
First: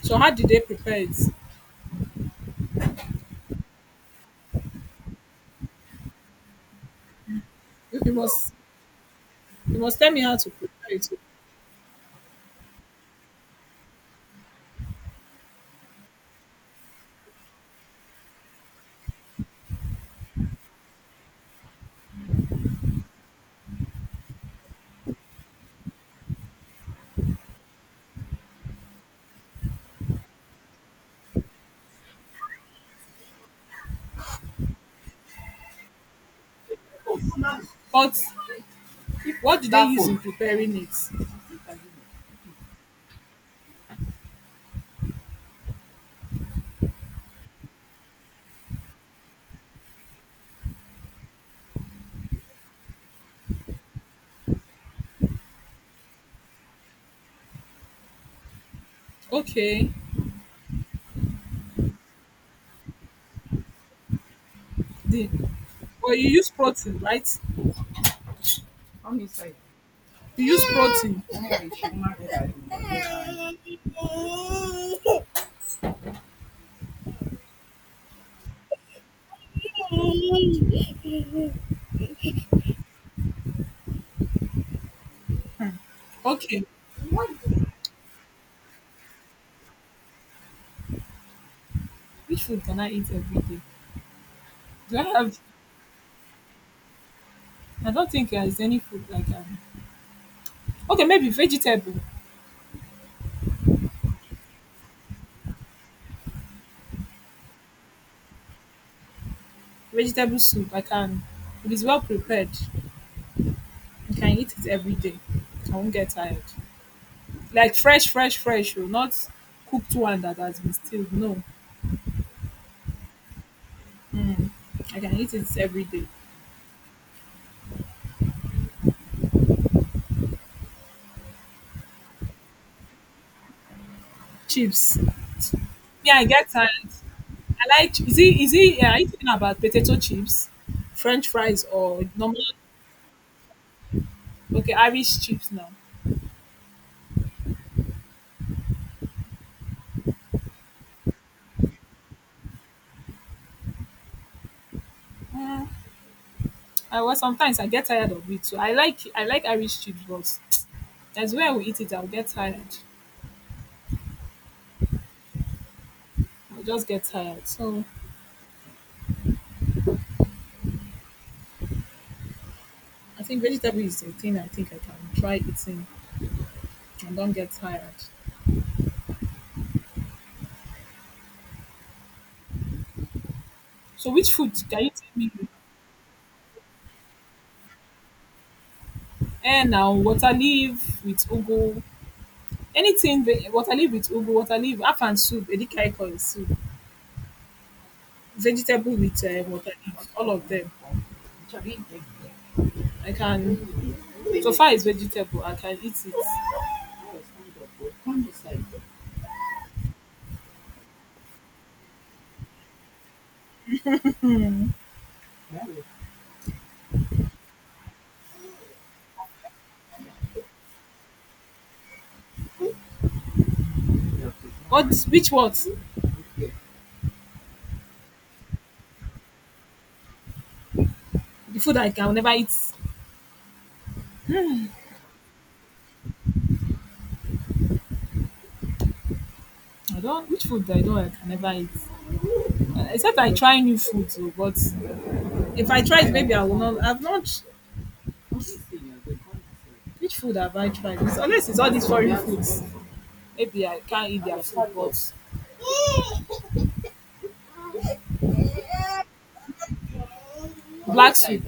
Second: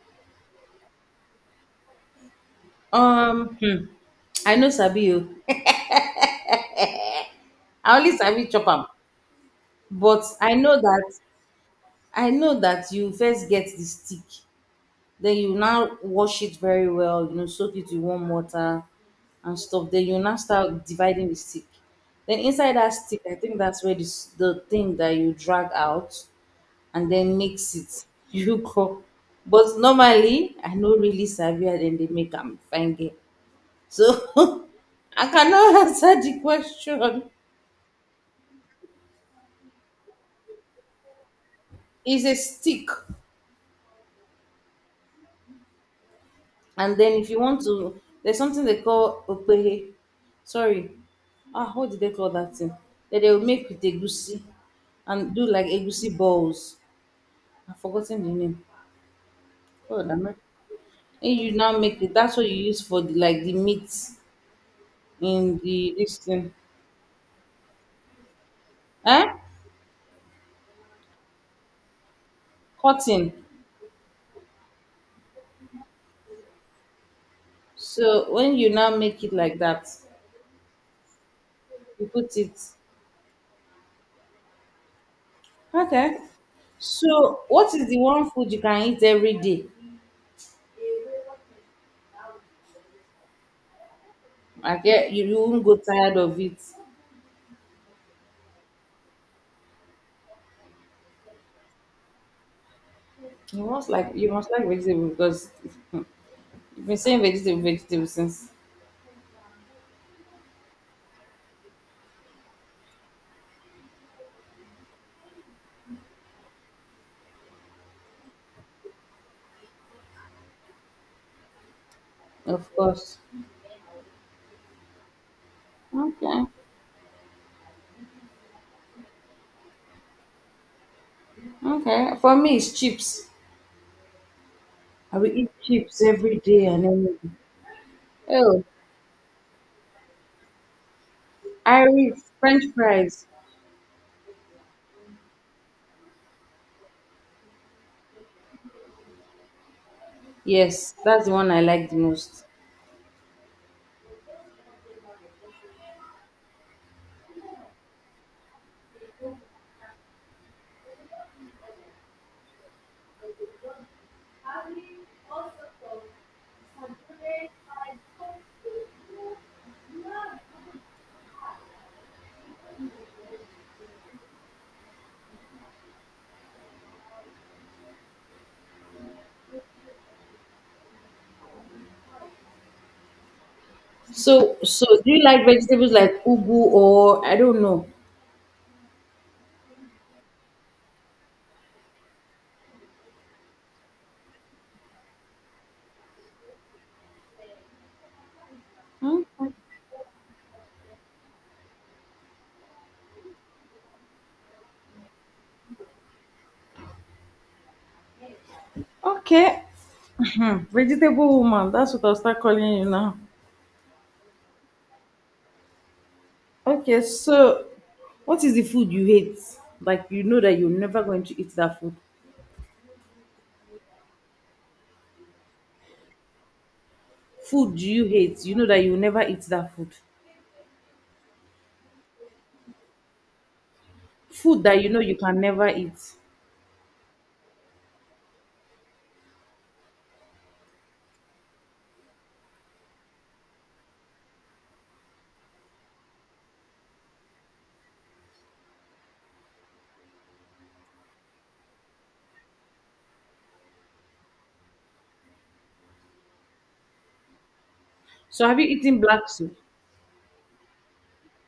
So how did they prepare it?
Um, hmm, I know Sabi you. I
You, you
only Sabi
must
chop am,
you must tell me
but
how to
I know
prepare it.
that you first get the stick, then you now wash it very well. You know, soak it with warm water and stuff. Then you now start dividing the stick. Then inside that stick, I think that's where this the thing that you drag out and then mix it. *laughs* You go. But normally, I know really Sabi and then they make them fine. So *laughs* I cannot *laughs* answer the question.
But if, what did they, That use food in preparing it?
It's a stick. And then if you want to, there's something they call opehe. Sorry. Ah, what did they call that thing? That they will make with egusi and do like egusi balls. I've forgotten the name.
Okay.
Oh, damn it. And you now make it. That's what you use for like the meat
The
in the
Well,
this
you use
thing.
protein, right? Come
Eh?
inside. He used protein.
Cotton. So when you now make it like that, you put it. Okay.
Okay.
So, what is the one food you can eat every day?
Which food can I eat every day?
I
Do I
get you, you
have?
won't go tired of it.
I don't think there's any food I can. Okay, maybe vegetable.
You must like vegetable because *laughs* you've been saying vegetable, vegetable since.
Vegetable soup. I can. It is well prepared. I can eat it every day. I won't get tired. Like fresh. Oh, not cooked one that has been stewed. No,
Of course.
I can eat it every day.
Okay. Okay. For me, it's chips.
Chips.
I will eat chips
Yeah, I
every
get
day
tired.
and every day.
I like, is
Oh,
it, yeah, are you talking about potato chips, French fries or
Irish
normal,
French fries.
okay, Irish chips now.
Yes, that's the one I like the most.
Mm, I well sometimes I get tired of it too. I like Irish chips, but as where I will eat it, I'll get tired. I'll just get tired. So I think vegetable is the thing I think I can try eating and don't get tired. So which food
So,
can
so
you tell
do you
me?
like vegetables like ugu or I don't know?
Eh now, water leaf with ugu. Anything water leaf with ugu, water leaf, afang soup, edikaikong soup. Vegetable with
Okay.
water leaf, all of them. I can. So far, it's vegetable. I can eat it.
Okay. Vegetable woman, that's what I'll start calling you now. Okay, so what is the food you hate? Like you know that you're never going to eat that food.
What? Which what?
Food you hate, you know that you'll never eat that food.
The food I can never eat.
Food that you know you can never eat.
I don't. Which food I don't, I can never eat. Except I try new food. So, but if I try it, maybe I will not. I've not. Which food have I tried? It's, unless it's all these foreign foods, maybe I can't eat their food. But
So have you eaten black soup?
Black Sweet.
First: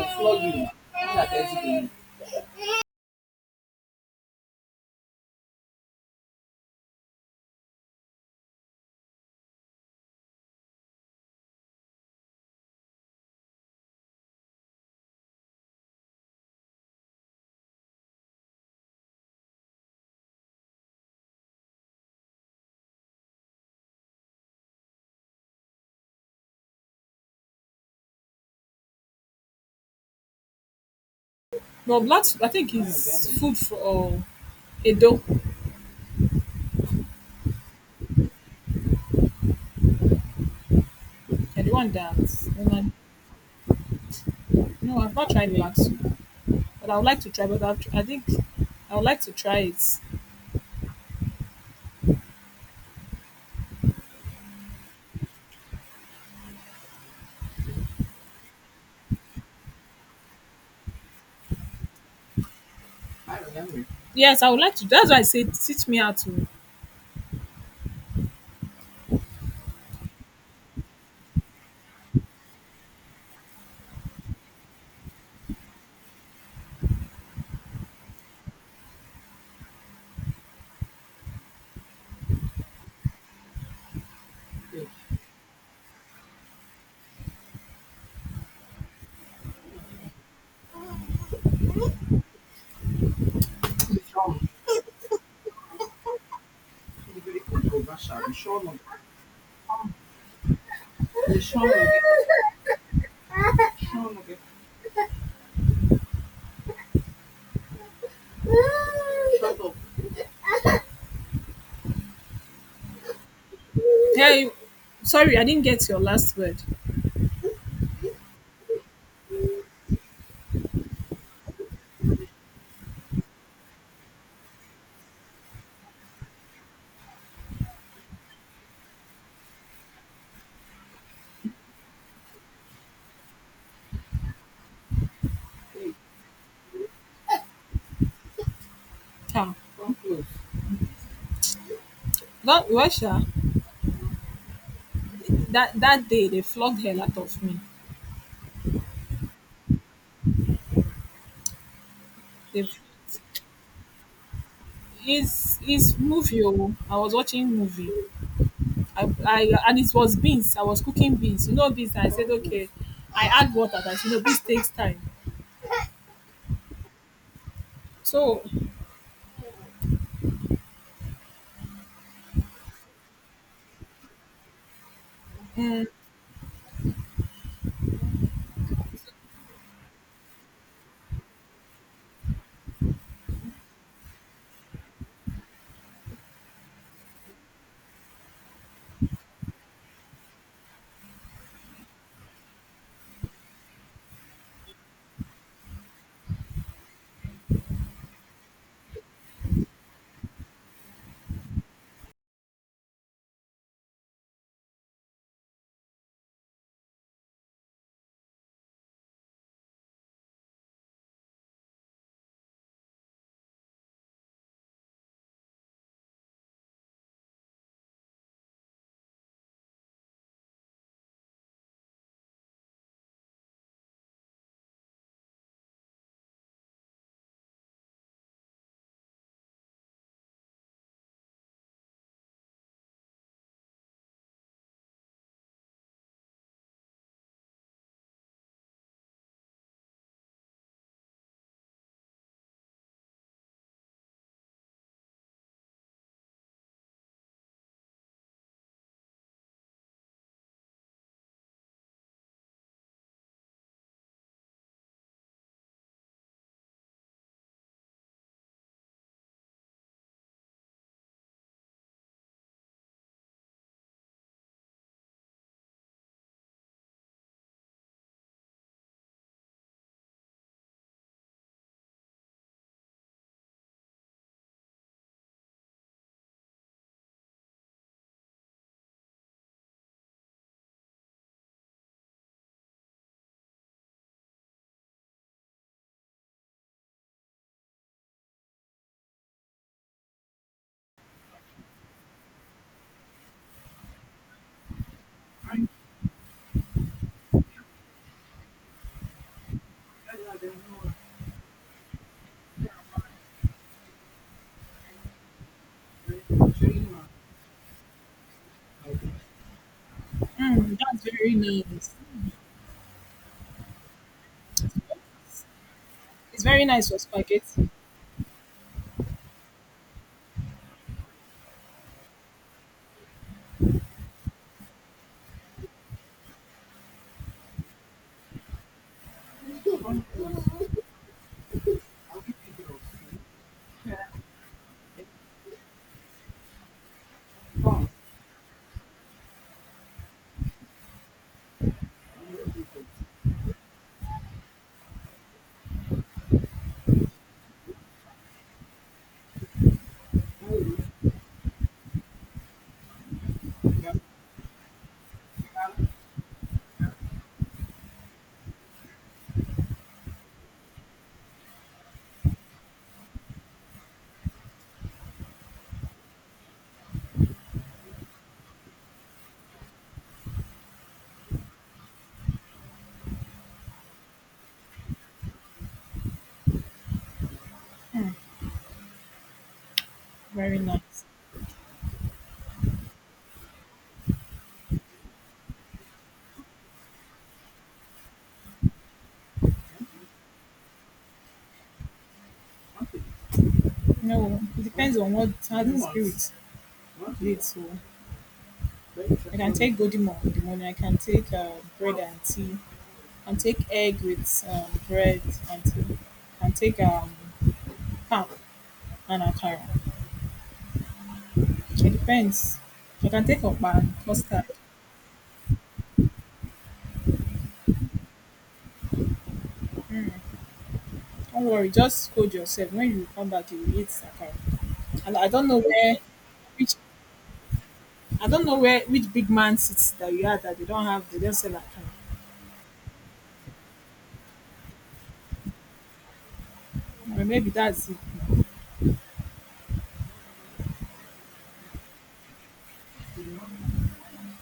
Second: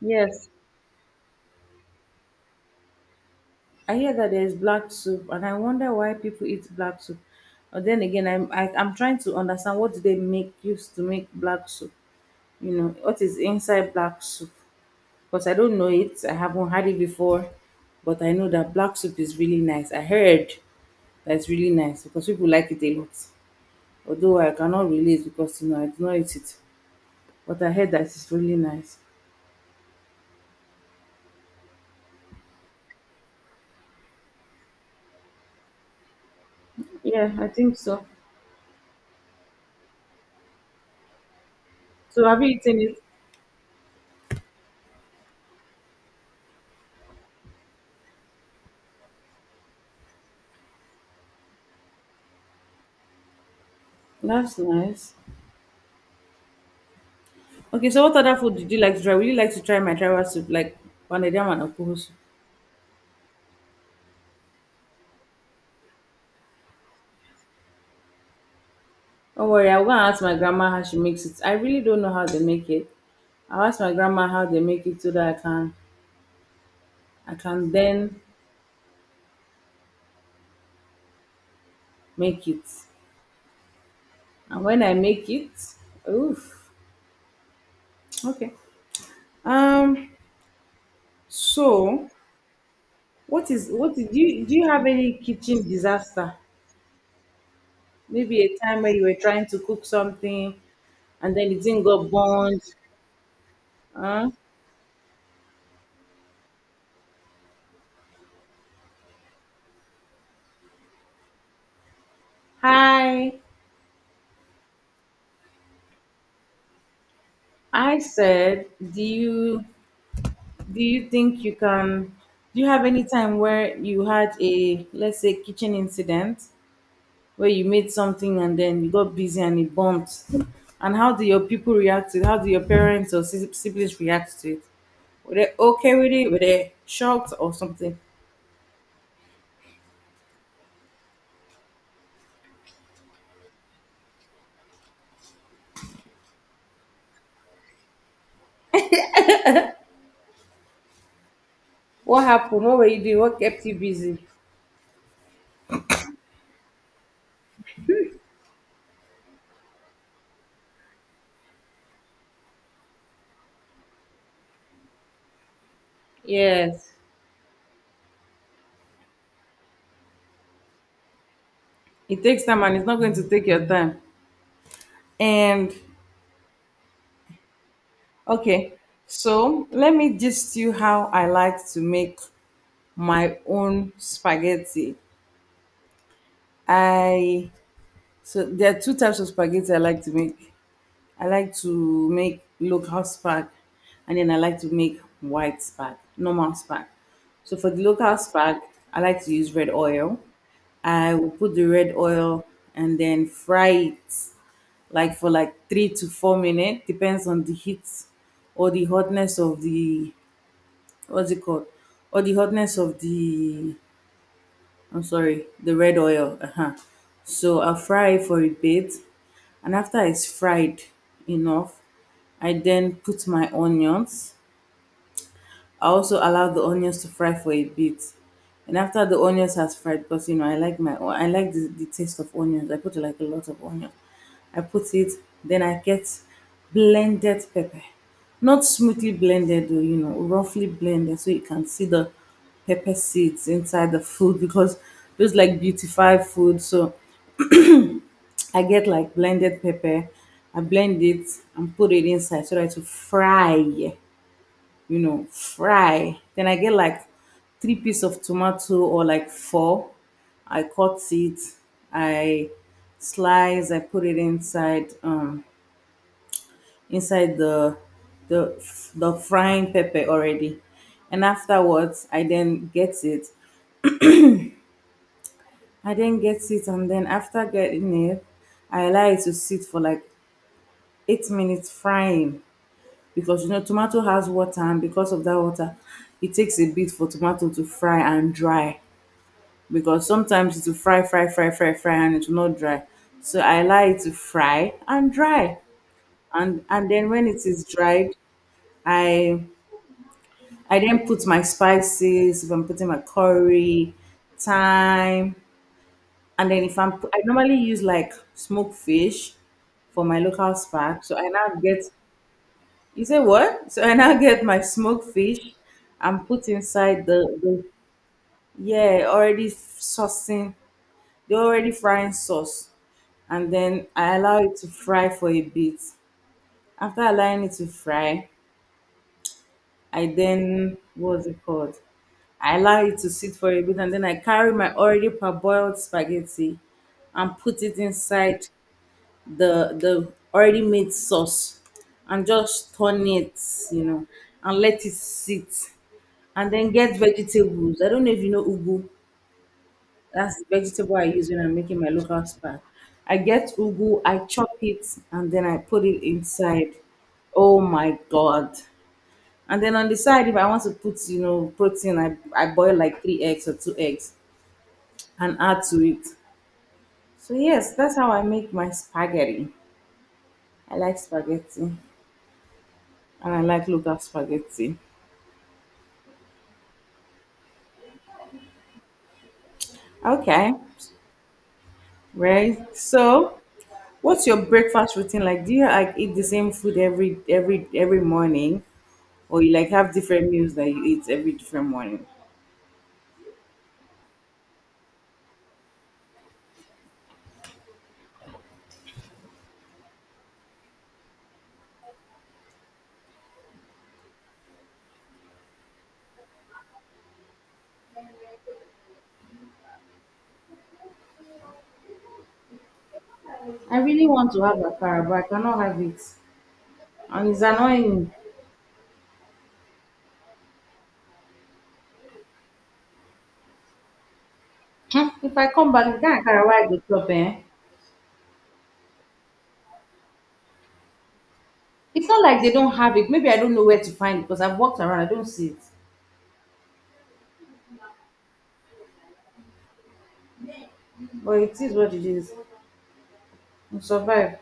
Yes, I hear that there's black soup, and I wonder why people eat black soup. But then again, I'm trying to understand what do they make use to make black soup. You know what is inside black soup? Because I don't know it. I haven't had it before, but I know that black soup is really nice. I heard that's really nice because people like it a lot. Although I cannot relate because you know I do not eat it, but I heard that it's really nice.
No, black Sweet, I think is food for Edo.
Yeah, I think so.
And the one that
So have you eaten
woman.
it?
No, I've not tried black Sweet, but I would like to try. I think I would like to try it.
That's nice. Okay, so what other food did you like to try? Would you like to try my tribal soup, like panedam and okuhu soup?
Yes, I would like to. That's why I say teach me how to.
Don't worry, I'm gonna ask my grandma how she makes it. I really don't know how they make it. I'll ask my grandma how they make it so that I can then make it. And when I make it, oof. Okay. Um, so what is, do you have any kitchen disaster, maybe a time where you were trying to cook something and then it didn't go burned, huh?
Shut up.
Hi,
Hey, sorry, I didn't get your last word.
I said, do you do you think you can, do you have any time where you had, a let's say, kitchen incident where you made something and then you got busy and it bumped? And how do your people react to it? How do your parents or siblings react to it? Were they okay with it? Were they shocked or something?
Ciao. Come close. That Russia, that day they flogged hell out of me.
What happened?
They,
What were you doing? What kept you busy?
his movie. Oh, I was watching movie. I, and it was beans. I was cooking beans. You know beans. I said okay. I add water. That, you know, beans takes time.
Yes,
So
it takes time and it's not going to take your time. And
mm,
okay, so let me just you how I like to make my own spaghetti. I, so there are two types of spaghetti I like to make. I like to make local spag, and then I like to make white spag, normal spag. So for the local spag, I like to use red oil. I will put the red oil and then fry it like for like 3 to 4 minutes, depends on the heat or the hotness of the, what's it called? Or the hotness of the, I'm sorry, the red oil. Uh-huh. So I'll fry it for a bit. And after it's fried enough, I then put my onions. I also allow the onions to fry for a bit. And after the onions has fried, because you know I like my, I like the taste of onions. I put like a lot of onion. I put it, then I get blended pepper. Not smoothly blended, though, you know, roughly blended so you can see the pepper seeds inside the food *laughs* because those like beautify food. So I get like blended pepper. I blend it and put it inside so that to fry, you know, fry. Then I get like three piece of tomato or like four. I cut it, I slice, I put it inside inside the the frying pepper already. And afterwards I then get it. I then get it and then after getting it, I allow it to sit for like 8 minutes frying because you know tomato has water and because of that water it takes a bit for tomato to fry and dry because sometimes it will fry, fry, fry, fry, fry, and it will not dry. So I allow it to fry and dry, and then when it is dried, I I then put my spices. If I'm putting my curry, thyme, and then if I normally use like smoked fish for my local spark.
that's
So I
very
now get,
nice.
you say what? So I now get my smoked fish and
It's
put
very nice for
inside the
spaghetti.
saucing the already frying sauce. And then I allow it to fry for a bit. After allowing it to fry, I then, what's it called? I allow it to sit for a bit and then I carry my already parboiled spaghetti and put it inside the already made sauce and just turn it, you know, and let it sit and then get vegetables. I don't know if you know ugu. That's the vegetable I use when I'm making my local spa. I get ugu, I chop it, and then I put it inside. Oh my god! And then on the side, if I want to put, you know, protein, I boil like 3 eggs or 2 eggs and add to it. So yes, that's how I make my spaghetti. I like spaghetti, and I like local spaghetti. Okay,
Very nice.
right. So, what's your breakfast routine like? Do you like eat the same food every morning, or you like have different meals that you eat every different morning.
No, it depends on what how the spirit leads. So I can take Godimo in the morning. I can take bread and tea. I can take egg with bread and tea. I can take ham and akara. It depends. I can take
I
okpa and
really want to
custard.
have akara, but I cannot have it. And it's annoying.
Don't worry, just hold yourself. When you come back, you will eat akara.
Hmm,
And
if I come back, that akara where I
which
go chop, eh?
I don't know where which big man sits that you are that they don't have. They don't sell akara.
It's not like they don't have it. Maybe I don't know where to find it because I've walked around. I don't see it.
But maybe that's it.
But it is what it is. I'll survive.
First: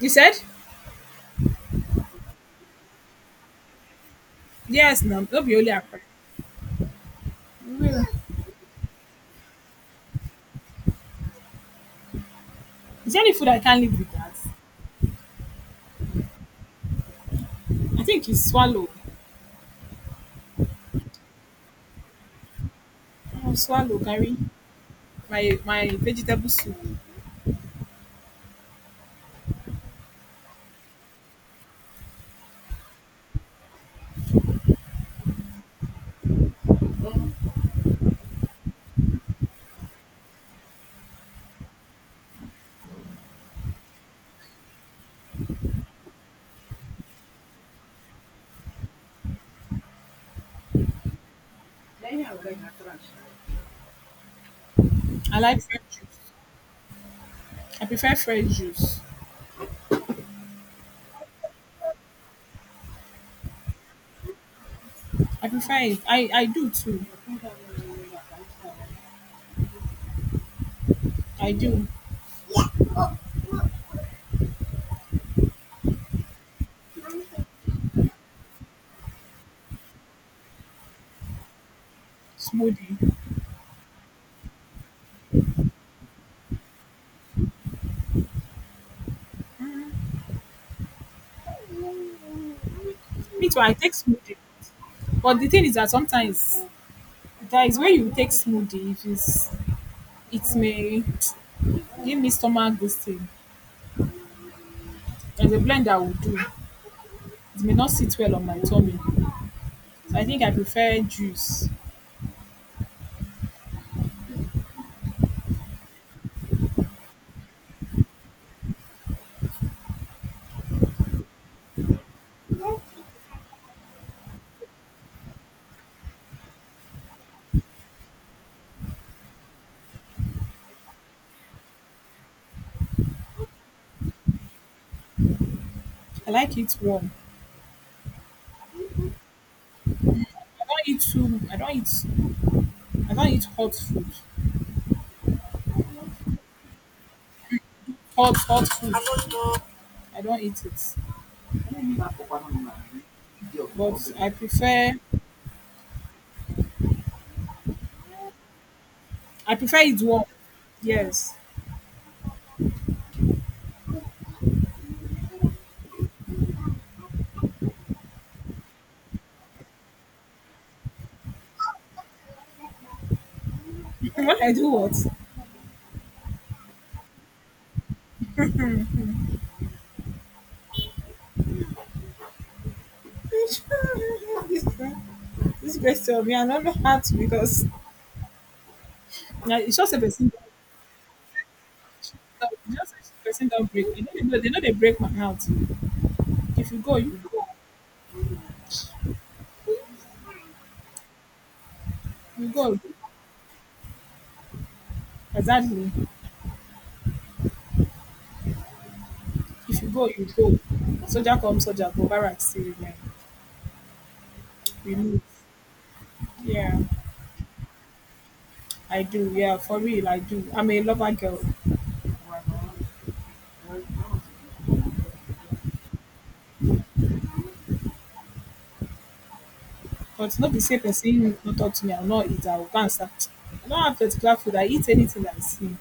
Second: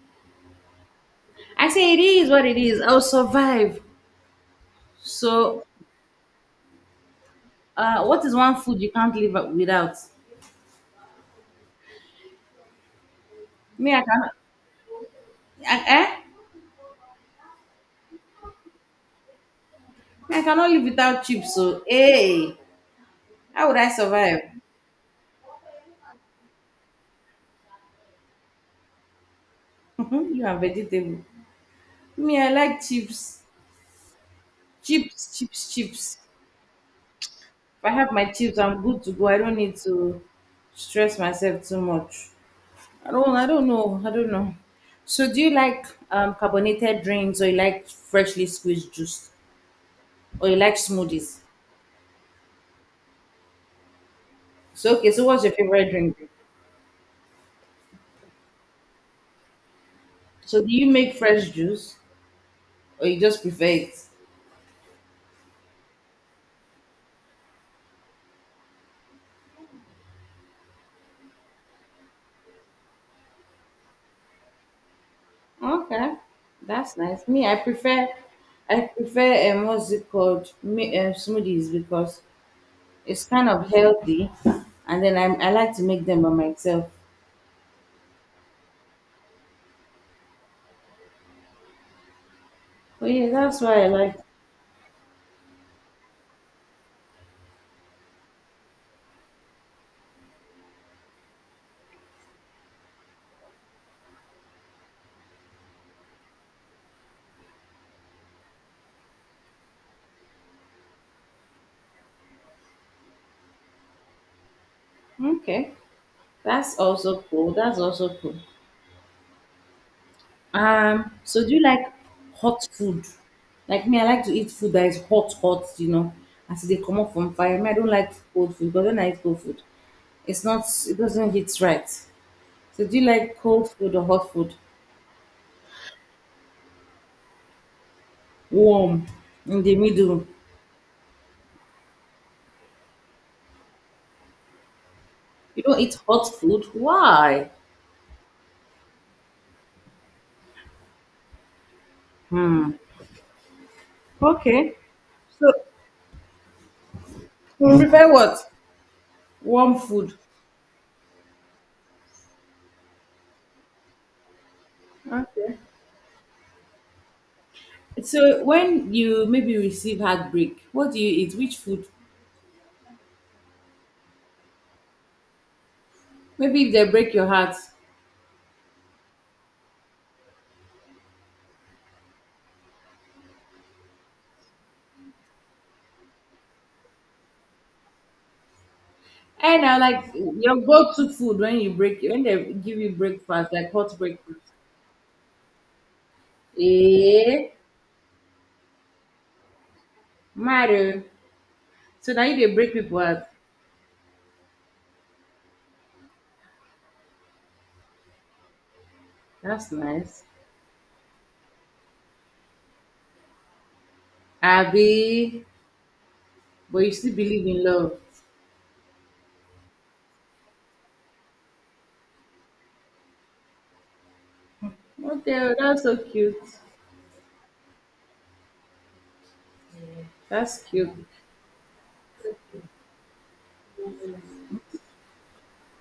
You said?
I say it is what it is. I'll survive.
Yes, no, don't be
So,
only Accra. Really?
what is one food you can't live without?
Is there any food I can't
Me,
live
I cannot.
without?
Eh?
I think it's swallow.
I cannot live without chips. So, hey,
Oh,
how would I
swallow, Gary.
survive?
My vegetable soup.
*laughs* You are vegetable. Me, I like chips. Chips, chips, chips. If I have my chips, I'm good to go. I don't need to stress myself too much. I don't know. I don't know. So do you like carbonated drinks or you like freshly squeezed juice? Or you like smoothies?
Then I would like akara.
So okay, so
I
what's your
like fresh
favorite drink?
juice. I prefer fresh juice.
So do you make fresh juice or you just prefer it?
I prefer it. I do too. I do.
Okay. That's nice. Me, I prefer what's it called? Me smoothies because
Smoothie.
it's kind of healthy, and I like to make them by myself. Oh yeah,
Me
that's
too, I
why I
take
like.
smoothie. But the thing is that sometimes there is where you take smoothie, it may give me stomach this thing. There's a blend I will do. It may not sit well on my tummy. So I think I prefer juice.
Okay, that's also cool. That's also cool. So do you like hot food? Like me, I like to eat food that is hot, hot. You know, as they come up from fire. Me, I don't like cold food because when I eat cold food, it's not. it doesn't hit right. So do you like cold food or hot food?
I like it warm.
Warm in the middle.
I don't eat too. I don't eat. I don't eat hot food.
You don't eat hot food. Why?
Hot hot food. I don't eat it.
Hmm.
But I
Okay.
prefer.
So you prefer what?
I
Warm
prefer it
food.
warm. Yes.
Okay. So when you maybe receive heartbreak, what do you eat? Which food?
*laughs* When I do what? *laughs*
Maybe if they break your heart.
this this question me, I don't know how to because yeah,
And
it's
I
just a
like
person.
your go-to food when you break, when they give you
Just a person
breakfast, like
don't break.
hot
They know they, know they
breakfast.
know they break my heart. If you go, you go.
Eh, matter. So now you
You
dey break
go.
people heart.
Exactly.
That's
If you go,
nice.
you go. Soldier come, soldier go. Barrack still remain. We
Abi,
move.
but
Yeah,
you still believe in love.
I do. Yeah, for real, I do. I'm a lover girl.
Okay, oh, that's so cute.
But no be
That's
say
cute.
person no talk to me, I'll not eat. I will go and start. I don't have particular food. I eat anything I see.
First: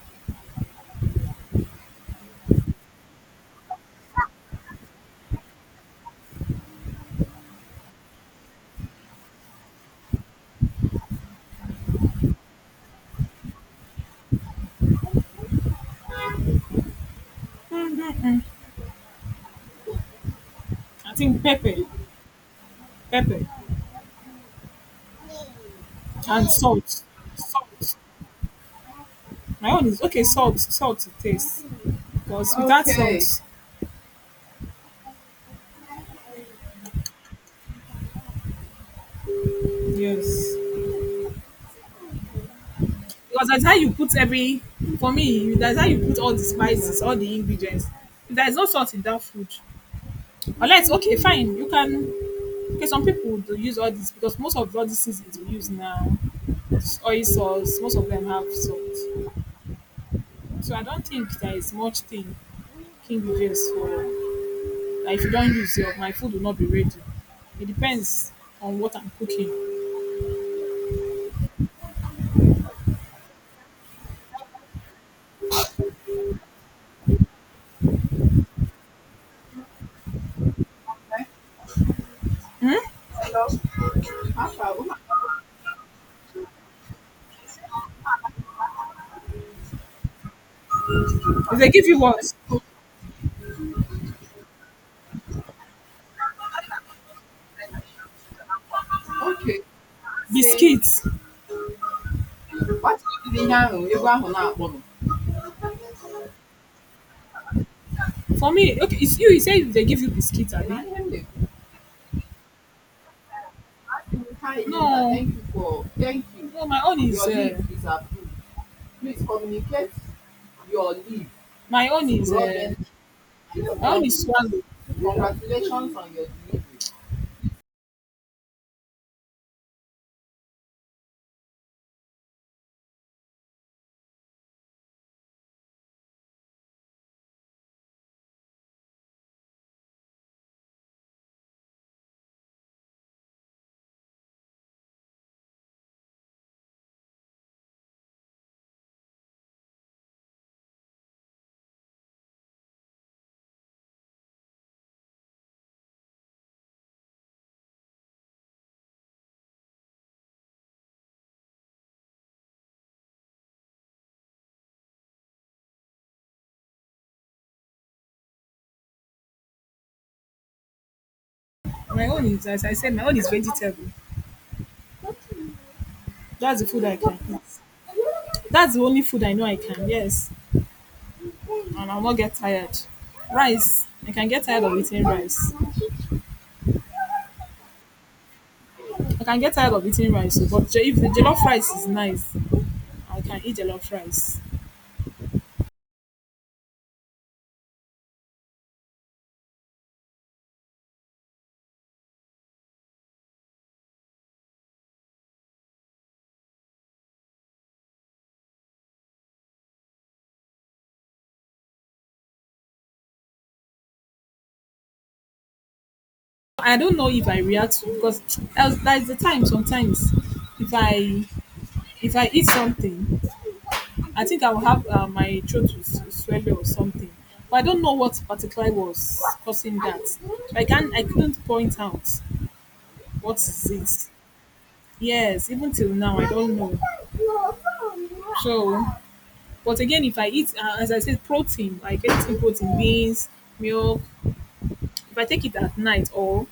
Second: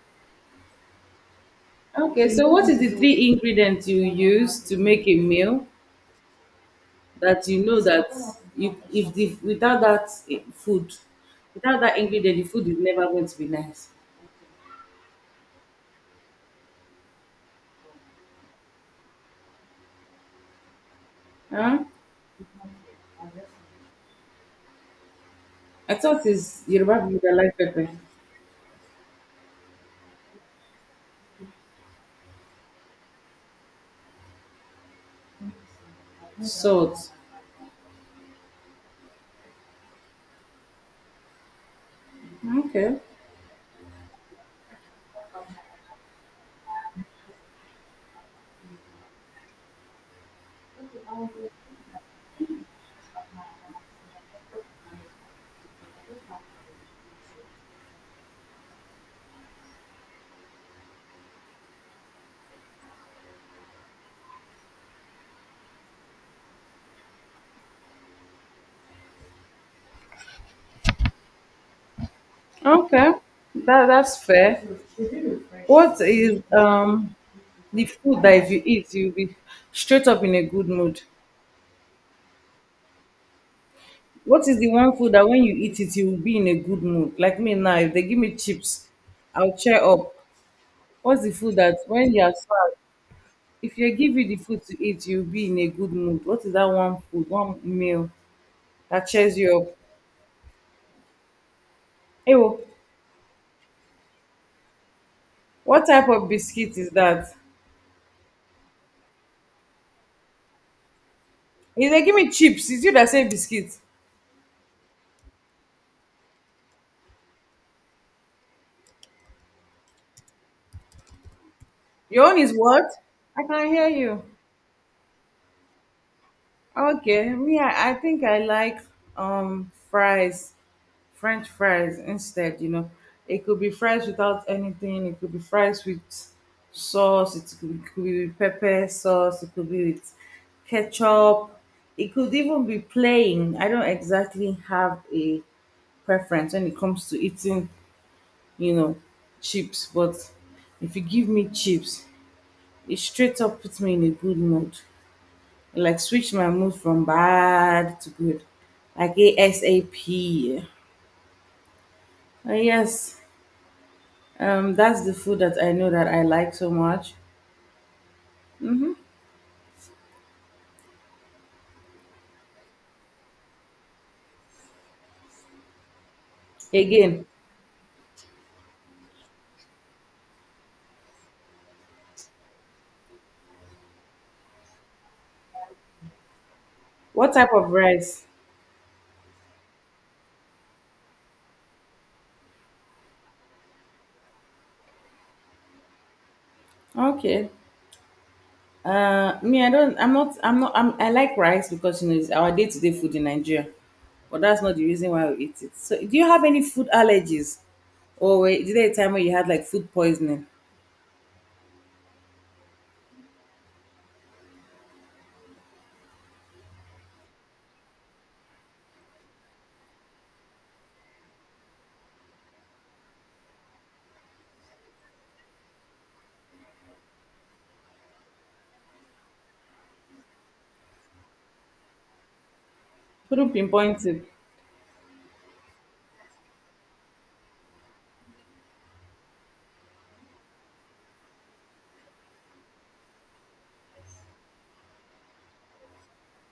Okay, so what is the three ingredients you use to make a meal? That you know that if the without that eh, food, without that ingredient, the food is never going to be nice.
I think pepper,
Huh?
pepper,
I thought
and
it's
salt.
Yoruba people that like pepper,
Salt. My own is okay. Salt, salt to taste. Because without, okay, salt,
salt.
yes.
Okay,
Because that's how you put every for me, that's how you put all the spices, all the ingredients. If there is no salt in that food, unless okay, fine, you can okay, some people do use all this because most of all these seasons we use now, it's oil sauce, most of them have salt. So I don't think there is much thing king ingredients for like if you don't use your my food will not be ready. It depends on what I'm cooking.
okay, that that's fair. What is the food that if you eat you'll be straight up in a good mood?
Okay. Hmm? Hello.
What is the one food
Oh,
that when you eat it you'll be in a good mood? Like me now, if they give me chips, I'll cheer up. What's the food
if they
that
give you
when you are
what?
sad? If you give you the food to eat, you'll be in a good mood. What is that one food, one meal that cheers you
Okay.
up?
Biscuits.
Hey, oh,
Nwata ahụ tiri ihe ahụ, egwu ahụ na-akpọ m.
what type of biscuit is that? Is
For me, okay, it's you. You said they give you biscuits, I mean.
if they give me chips, is you that say biscuit.
No. Thank you. No, my own is your leave is approved. Please communicate your leave, my own
Your
is
own is
uh,
what? I can hear
my own is
you.
swallow. Congratulations on your delivery.
Okay, me, I think I like fries. French fries instead, you know. It could be fries without anything, it could be fries with sauce, it could be with pepper sauce, it could be with ketchup, it could even be plain. I don't exactly have a preference when it comes to eating, you know, chips, but if you give me chips, it straight up puts me in a good mood. It like switch my mood from bad to good. Like ASAP. Yes. That's the food that I know that I like so much. Hmm.
My own is as I said, my own is vegetable. That's the food I can
Again,
eat. That's the only food I know I can. Yes, and I'll not get tired. Rice, I can get tired of eating rice.
what type of rice?
I can get tired of eating rice, oh, but if the jollof rice is nice, I can eat jollof rice.
Okay. Me, I don't. I'm not. I'm not. I'm, I like rice because you know it's our day-to-day food in Nigeria, but that's not the reason why we eat it. So, do you have any food allergies, or wait, is there a time when you had like food poisoning?
I don't know if I react to because else there's the time sometimes if I if I eat something, I think I will have my throat will swell or something. But I don't know what particularly was causing that. So I couldn't point out what
Couldn't
is
pinpoint
it.
it.
Yes, even till now I don't know. So, but again, if I eat, as I said, protein, like anything protein, beans, milk, if I take it at night or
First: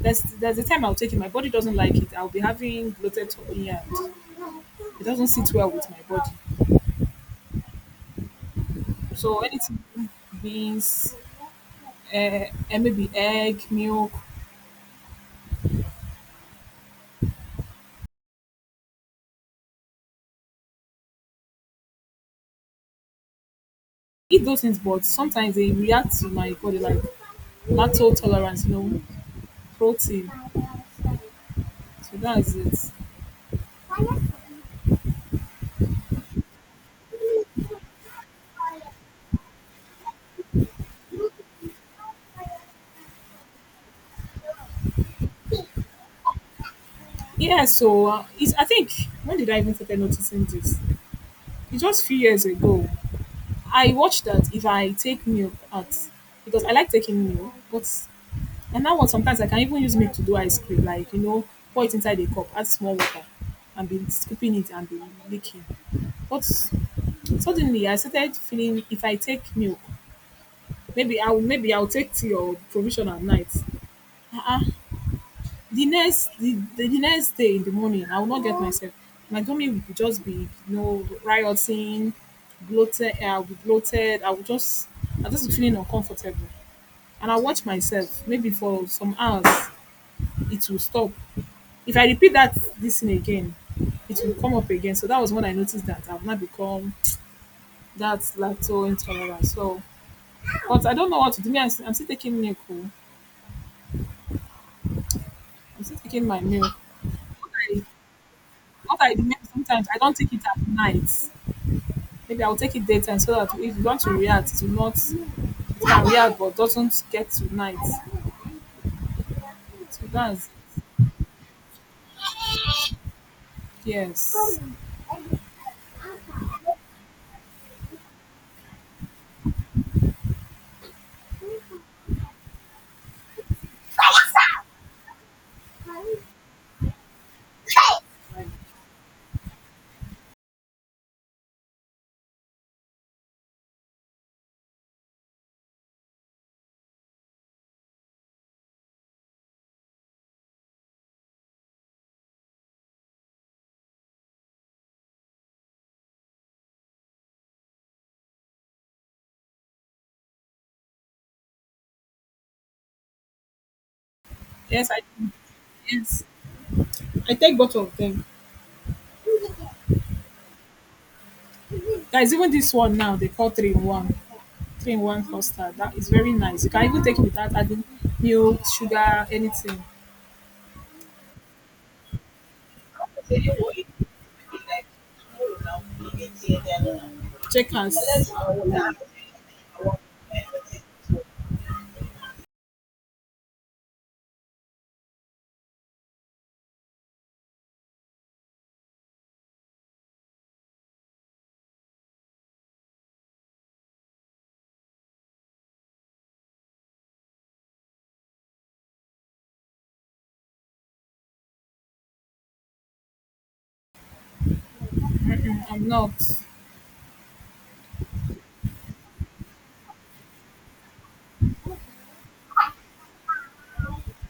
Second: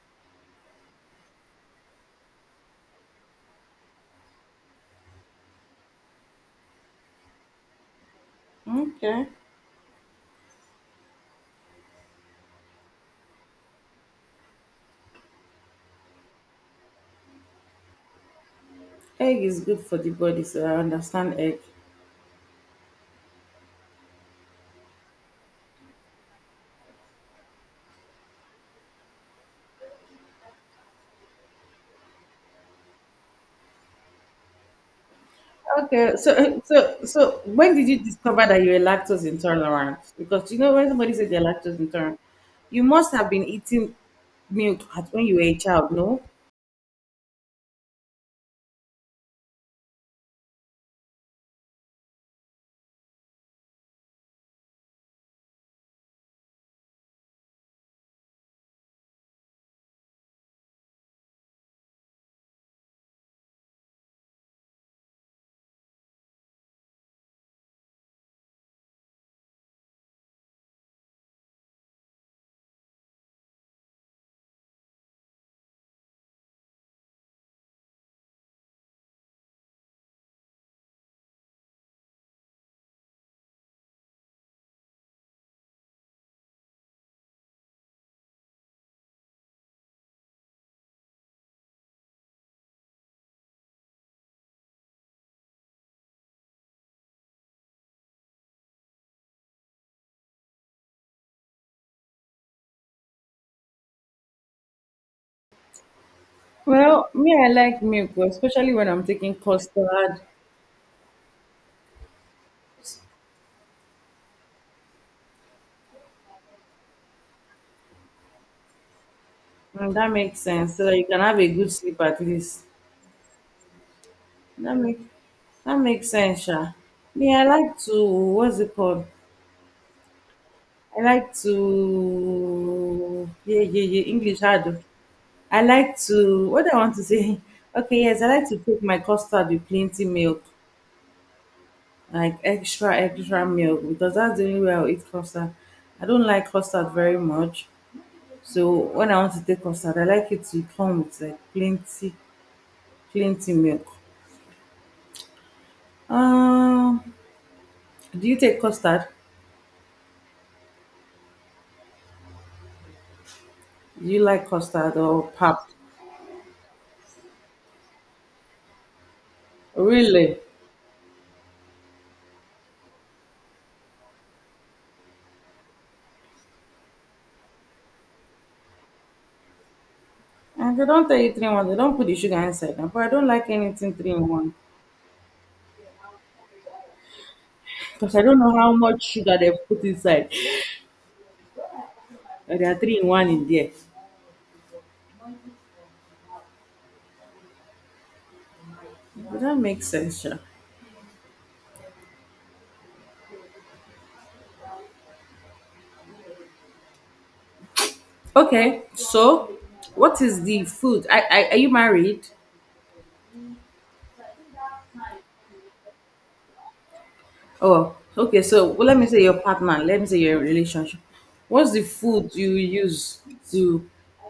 there's a time I'll take it, my body doesn't like it. I'll be having bloated tummy and it doesn't sit well with my body.
Okay.
So anything beans, uh, and maybe egg, milk,
Egg is good for the body, so I understand egg.
eat those things, but sometimes they react to my body like lactose tolerance, protein. So that's
Okay, so when did you discover that you were lactose intolerant? Because you know when somebody says they're lactose intolerant, you must have been eating milk at when you were a
it.
child, no?
Yeah, so I think when did I even start noticing this? It's just a few years ago. I watched that if I take milk out because I like taking milk, but and now what sometimes I can even use milk to do ice cream, like pour it inside a cup, add small water, and be scooping it and be licking. But suddenly I started feeling if I take milk, maybe I'll take tea or provision at night. Uh-uh, the next day in the morning I will not get myself. My tummy will just be rioting, bloated. Eh, I'll be bloated. I'll just be feeling uncomfortable, and I'll watch myself maybe for some hours. It will stop. If I repeat that this thing again, it will come up again. So that was when I noticed that I've now become that lacto intolerant. So but I don't know what to do. Me, I'm still taking milk, oh. I'm still taking my milk.
Well, me, I like
I,
milk, but especially when
what
I'm
I do
taking
maybe sometimes I don't
custard.
take it at night. Maybe I'll take it daytime so that if you want to react, to not, can react but doesn't get to night.
Mm,
So
that makes
that's
sense. So that you can have a good sleep at least.
yes.
That make that makes sense, Sha. Me, I like to what's it called? I like to yeah yeah yeah English hard. I like to what I want to say, *laughs* okay, yes, I like to cook my custard with plenty milk, like extra, extra milk, because that's the only way I'll eat custard. I don't like custard very much. So when I want to take custard, I like it to come with like plenty, plenty milk. Um, do you take custard? Do you like
Yes,
custard
I
or pap?
yes. I take both of them.
Really?
Guys, even this one now they call three in one. Three in one custard. That is very nice. You can even take it without adding milk, sugar, anything.
And they don't tell you three in one. They don't put the sugar inside. But I don't like anything three in one
Checkers.
because I don't know how much sugar they put inside. Or there are three in one in there. Would that make sense? Sure. Okay, so what is the food? I are you married?
Mm-mm, I'm not.
Oh, okay. So well, let me say your partner. Let me say your relationship. What's the food you use to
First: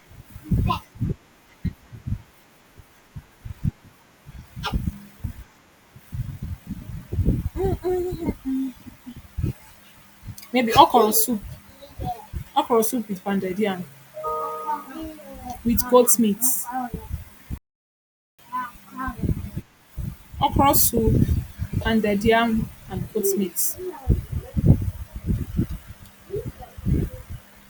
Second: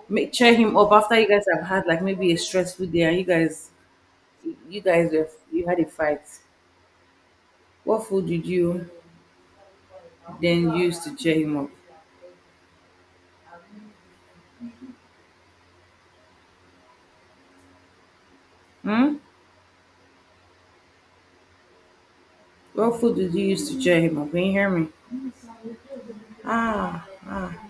make cheer him up after you guys have had like maybe a stressful day and you guys were, you had a fight? What food did you then
Maybe
use
okra
to cheer
soup.
him up?
Okra soup with pounded yam, with goat meat.
Hmm?
Okra soup, pounded yam,
What
and
food
goat
did you use
meat.
to cheer him up? Can you hear me? Ah, ah.